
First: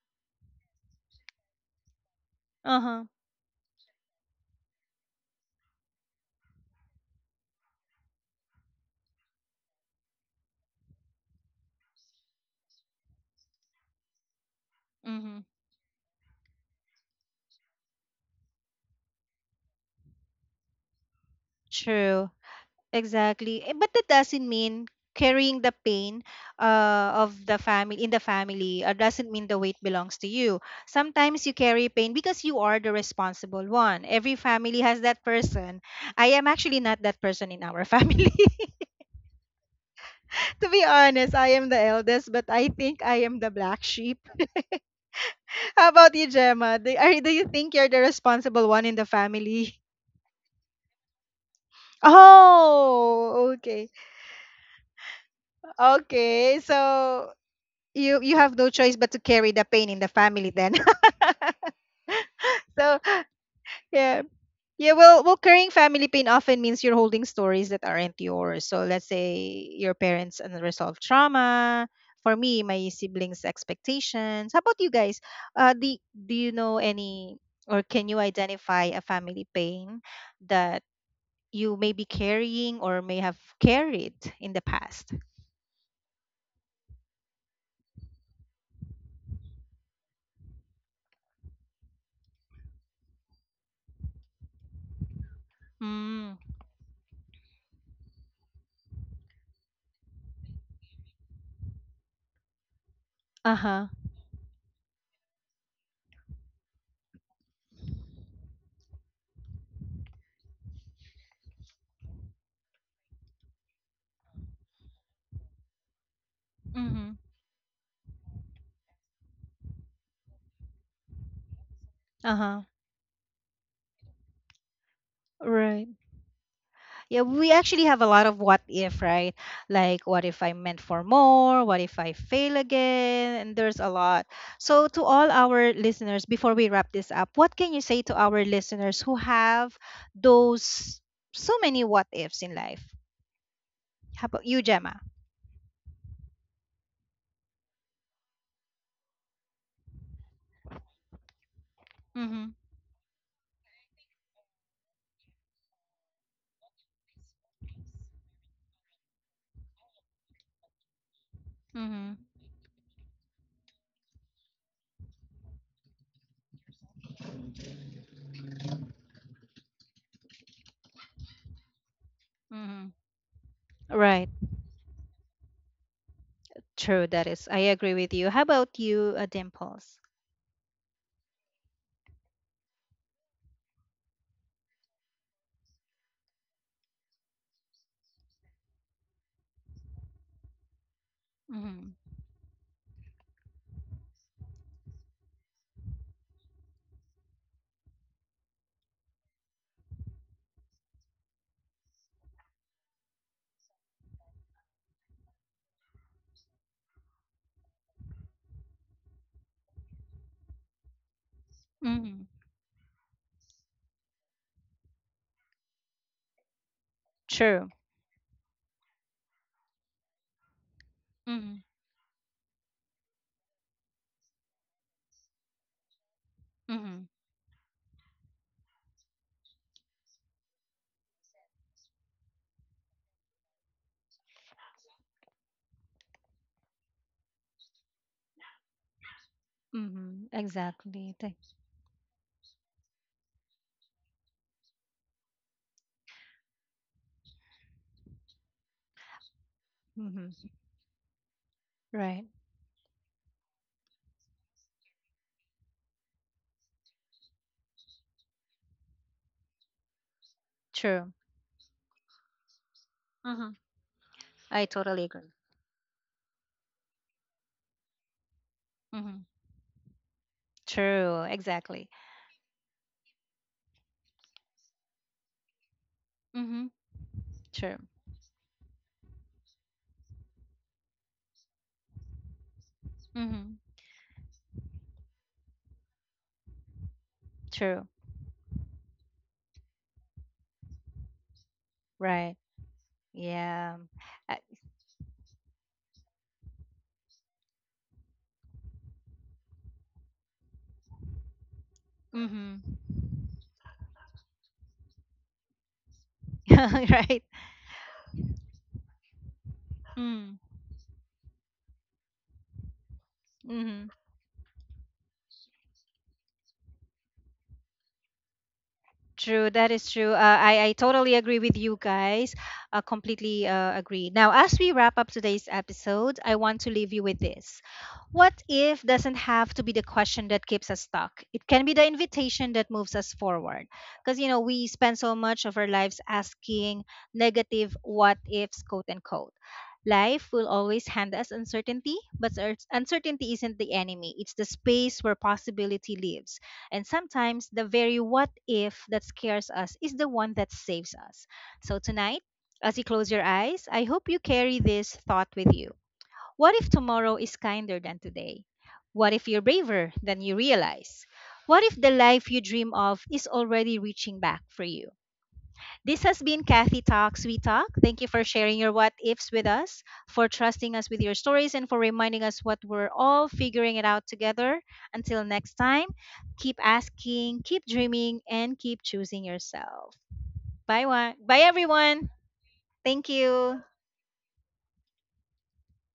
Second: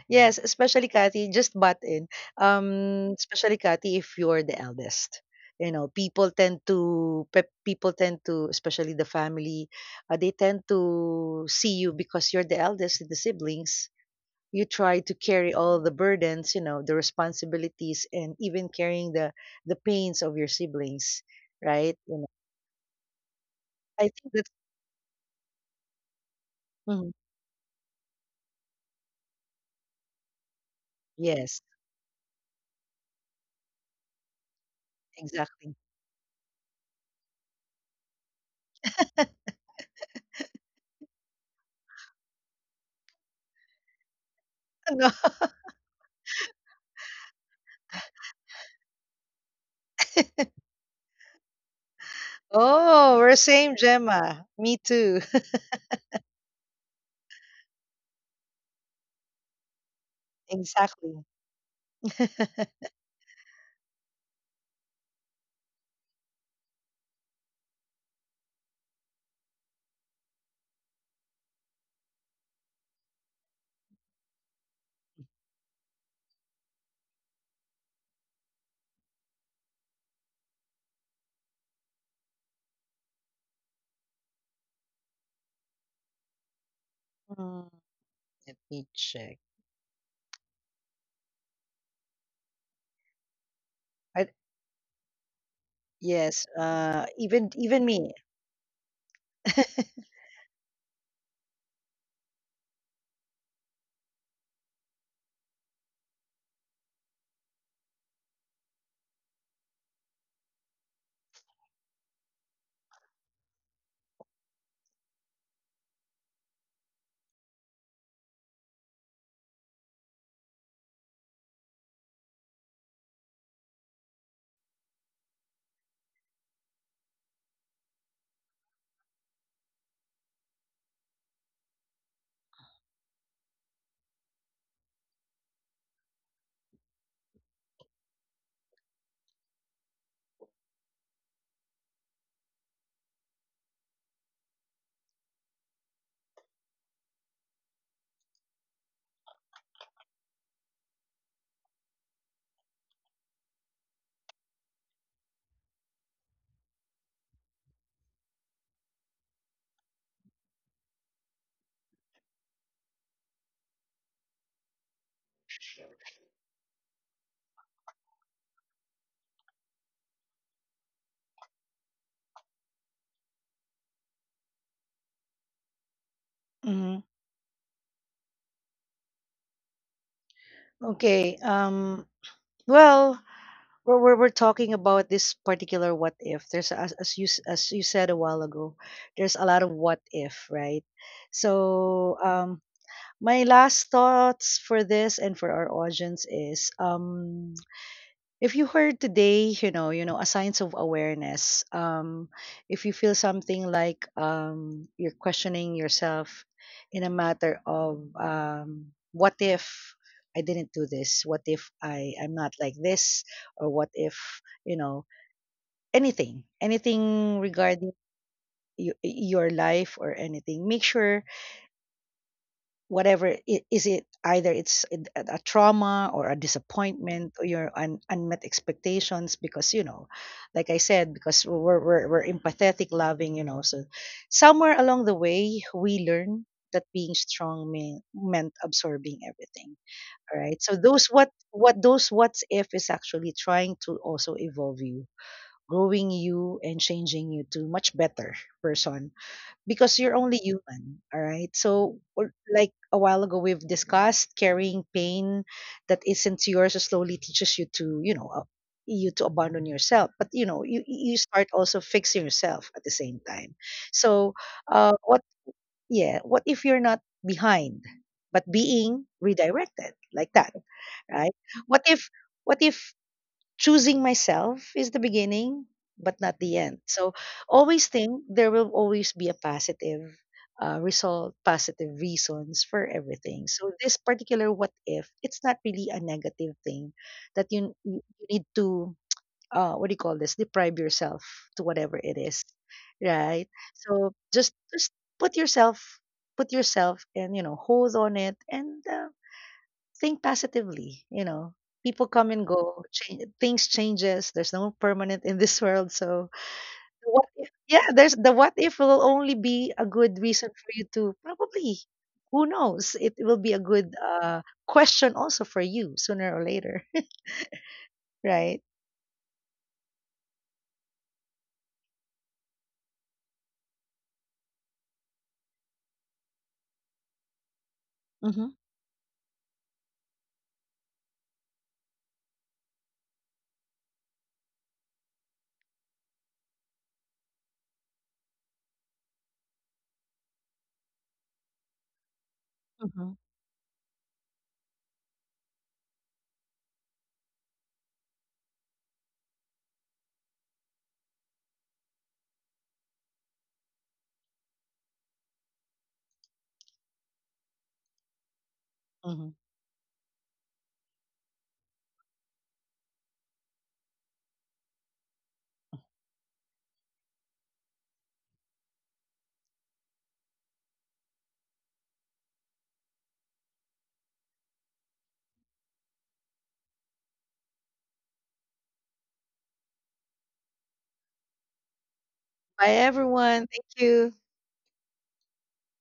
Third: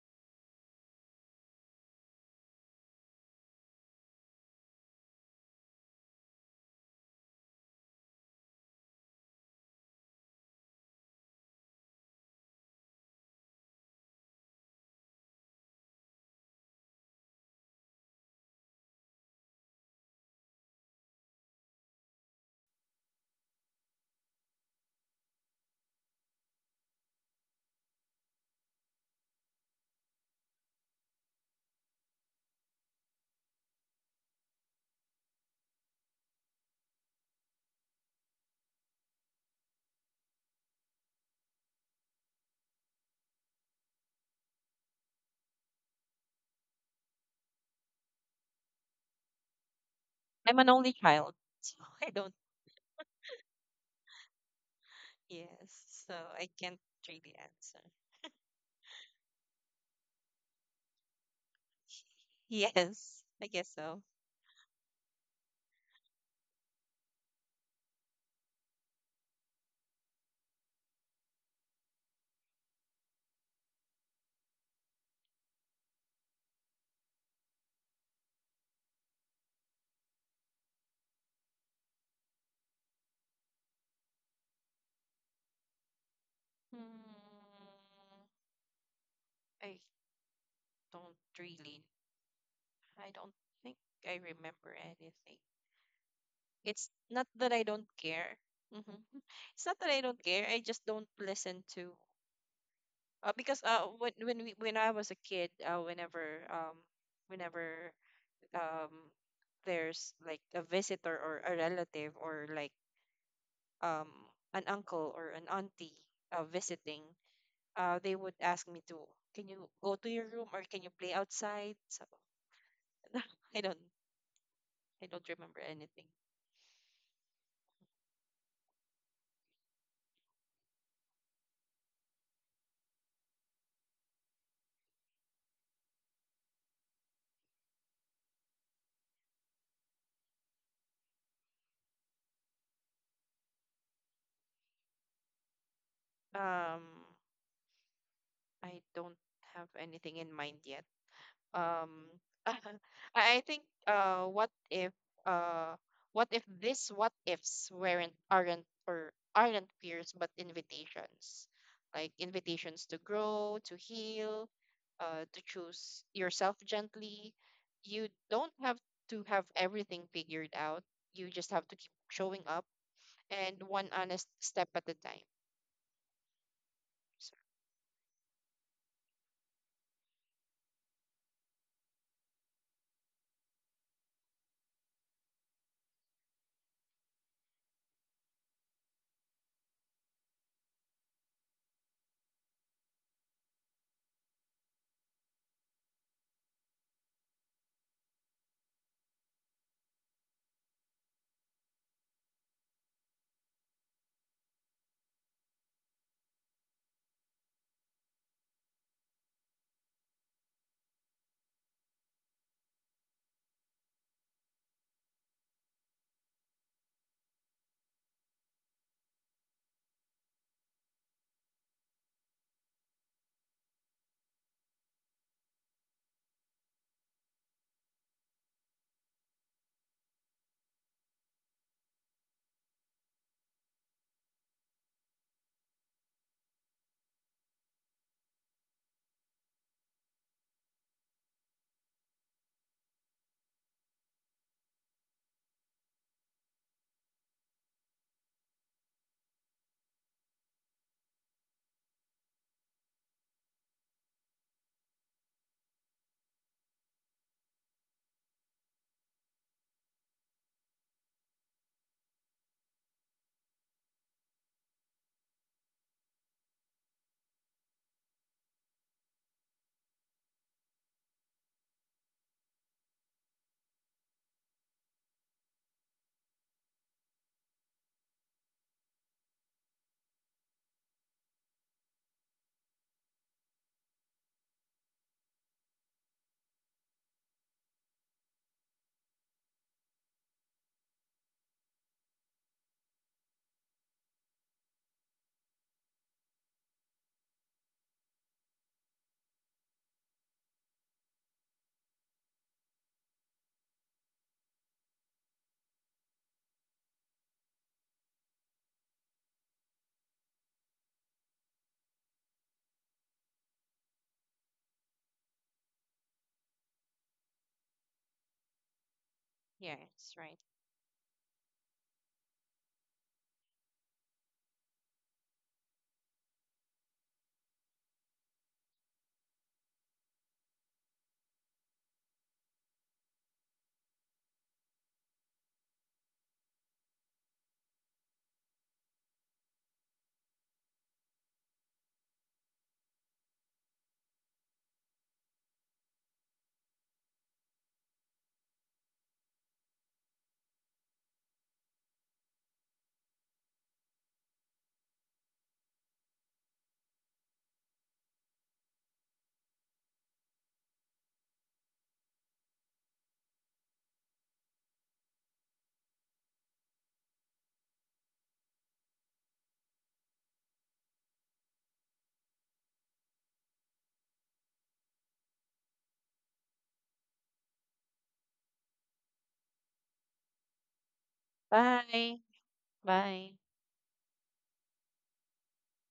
Speaker 1: Yes, especially Kathy, just butt in.
Speaker 2: uh huh,
Speaker 1: Especially Kathy, if you're the eldest, people tend to, especially the family, they tend to see you because you're the eldest in the siblings. You try to
Speaker 2: mm-hmm,
Speaker 1: carry all the burdens, the responsibilities, and even carrying the pains of your siblings, right?
Speaker 2: true, exactly. Eh, but
Speaker 1: I
Speaker 2: that
Speaker 1: think that's
Speaker 2: doesn't mean carrying the pain
Speaker 1: mhm.
Speaker 2: of the family in the family doesn't mean the weight belongs to you. Sometimes you
Speaker 1: Yes,
Speaker 2: carry pain because you are the responsible one. Every family has that
Speaker 1: exactly.
Speaker 2: person. I am actually not that person in our [LAUGHS] family.
Speaker 1: [LAUGHS]
Speaker 2: To be honest, I am the eldest, but I think I am the black sheep.
Speaker 1: No.
Speaker 2: [LAUGHS] How about you, Gemma? Do you think you're the responsible one in the family? [LAUGHS]
Speaker 3: I'm an only child, so [LAUGHS] I don't.
Speaker 1: Oh, we're
Speaker 2: Oh,
Speaker 1: same,
Speaker 2: okay.
Speaker 1: Gemma. Me too. [LAUGHS]
Speaker 3: Yes, so I
Speaker 2: Okay.
Speaker 3: can't
Speaker 2: So
Speaker 3: really answer. [LAUGHS]
Speaker 2: you have no choice but to carry the pain in the family then.
Speaker 1: Exactly.
Speaker 2: [LAUGHS]
Speaker 1: [LAUGHS]
Speaker 2: So
Speaker 3: Yes, I guess so.
Speaker 2: yeah. Yeah, well, well, carrying family pain often means you're holding stories that aren't yours. So let's say your parents' unresolved trauma. For me, my siblings' expectations. How about you guys? Do, do you know any, or can you identify a family pain that you may be carrying or may have carried in the past?
Speaker 3: Hmm,
Speaker 1: Mm, let me check.
Speaker 3: I don't really. I don't think I
Speaker 1: I,
Speaker 3: remember anything.
Speaker 2: Mm.
Speaker 1: yes,
Speaker 3: It's not
Speaker 1: even
Speaker 3: that I
Speaker 1: even
Speaker 3: don't
Speaker 1: me.
Speaker 3: care. Hmm It's not that I
Speaker 1: [LAUGHS]
Speaker 3: don't care. I just don't listen to. Uh,
Speaker 2: Uh
Speaker 3: because uh,
Speaker 2: huh.
Speaker 3: when I was a kid, whenever whenever um, there's like a visitor or a relative or like um, an uncle or an auntie visiting,
Speaker 2: Mm-hmm.
Speaker 3: they would ask me to, can you go to your room or can you play outside? So
Speaker 2: Uh huh.
Speaker 3: [LAUGHS] I don't, I don't remember
Speaker 2: Right.
Speaker 3: anything.
Speaker 2: Yeah, we actually have a lot of what if, right? Like, what if I'm meant for more? What if I fail again? And there's a lot. So, to all our listeners, before we wrap this up, what can you say to our listeners who have those so many what ifs in life? How about you, Gemma?
Speaker 3: Um, I don't have anything in mind yet. um
Speaker 2: Mm-hmm.
Speaker 3: [LAUGHS] I I think uh what if this what ifs weren't aren't or aren't fears but invitations, like
Speaker 2: Mm-hmm.
Speaker 3: invitations to grow, to heal, to choose yourself gently. You don't have to have everything figured out, you just have to keep showing up
Speaker 2: Mm-hmm.
Speaker 3: and one
Speaker 2: Right.
Speaker 3: honest step at a time.
Speaker 1: Mhm.
Speaker 2: True. That is.
Speaker 3: So
Speaker 2: I agree with you. How about you, Dimples?
Speaker 1: Okay. Well, we're talking about this particular what if. There's, as you said a while ago, there's a lot of what if, right?
Speaker 2: Mm-hmm.
Speaker 1: So, my last thoughts for this and for our audience is, if you heard today, a signs of awareness. If you feel something like, you're questioning yourself in a matter of, what if I didn't do this? What if
Speaker 2: Mm-hmm.
Speaker 1: I'm not like this? Or what if you know anything, anything
Speaker 2: True.
Speaker 1: regarding your life or anything? Make sure
Speaker 2: Mm-hmm.
Speaker 1: whatever, is it, either it's a trauma, or a
Speaker 2: Mm-hmm.
Speaker 1: disappointment, or your unmet expectations, because, like I said, because we're empathetic, loving, so somewhere along the way, we learn that being strong meant absorbing everything.
Speaker 2: Mm-hmm.
Speaker 1: All right, so those
Speaker 2: Exactly. Thank-
Speaker 1: what's if is actually trying to also evolve you, growing you, and changing you to much better person, because you're only
Speaker 2: Mhm.
Speaker 1: human. All right, so
Speaker 2: Right.
Speaker 1: like a while ago, we've discussed carrying pain that isn't yours, slowly teaches you to abandon yourself, but,
Speaker 2: True.
Speaker 1: you start also fixing yourself at the same
Speaker 2: Mm-hmm.
Speaker 1: time. So,
Speaker 2: I totally
Speaker 1: what,
Speaker 2: agree.
Speaker 1: yeah what if you're not behind, but being
Speaker 2: Mm-hmm.
Speaker 1: redirected, like that,
Speaker 2: True.
Speaker 1: right? what
Speaker 2: Exactly.
Speaker 1: if what if choosing myself is the beginning, but not the
Speaker 2: Mm-hmm.
Speaker 1: end? So
Speaker 2: True.
Speaker 1: always think, there will always be a positive, result, positive reasons for everything.
Speaker 2: Mm-hmm.
Speaker 1: So this particular what if, it's not really a negative thing that you,
Speaker 2: True.
Speaker 1: you need to, what do you call this, deprive yourself to, whatever it
Speaker 2: Right.
Speaker 1: is, right?
Speaker 2: Yeah.
Speaker 1: So
Speaker 2: I,
Speaker 1: just, put yourself put yourself, and, hold on it, and, think positively, you know. People come and
Speaker 2: mm-hmm.
Speaker 1: go, change, things changes. There's no permanent in this [LAUGHS] world, so
Speaker 2: [LAUGHS]
Speaker 1: the what
Speaker 2: Right.
Speaker 1: if, yeah, there's the what if will only be a good reason for you to, probably, who knows, it will be a
Speaker 2: Mm-hmm.
Speaker 1: good, question also for you sooner or later, [LAUGHS] right?
Speaker 2: True, that is true. Uh,
Speaker 3: yes, right.
Speaker 2: I, I totally agree with you guys. Completely agree. Now, as we wrap up today's episode, I want to leave you with this. What
Speaker 1: Mhm.
Speaker 2: if doesn't have to be the question that keeps us stuck? It can be the invitation that moves us forward. Because, you know, we spend so much of our lives asking negative what ifs, quote unquote. Life will always hand us uncertainty, but
Speaker 1: Mhm.
Speaker 2: uncertainty isn't the enemy, it's the space where possibility lives. And sometimes the very what if that scares us is the one that saves us. So tonight, as you close your eyes, I hope you carry this thought with you. What if tomorrow is kinder than today? What if
Speaker 1: Mhm.
Speaker 2: you're braver than you realize? What if the life you dream of is already reaching back for you? This has been Kathy Talks We Talk. Thank you for sharing your what ifs with us, for trusting us with your stories, and for reminding us what we're all figuring it out together. Until next time, keep asking, keep dreaming, and keep choosing yourself. Bye, one. Bye, everyone.
Speaker 3: Bye.
Speaker 1: Bye,
Speaker 2: Thank
Speaker 3: Bye.
Speaker 1: everyone.
Speaker 2: you.
Speaker 1: Thank you.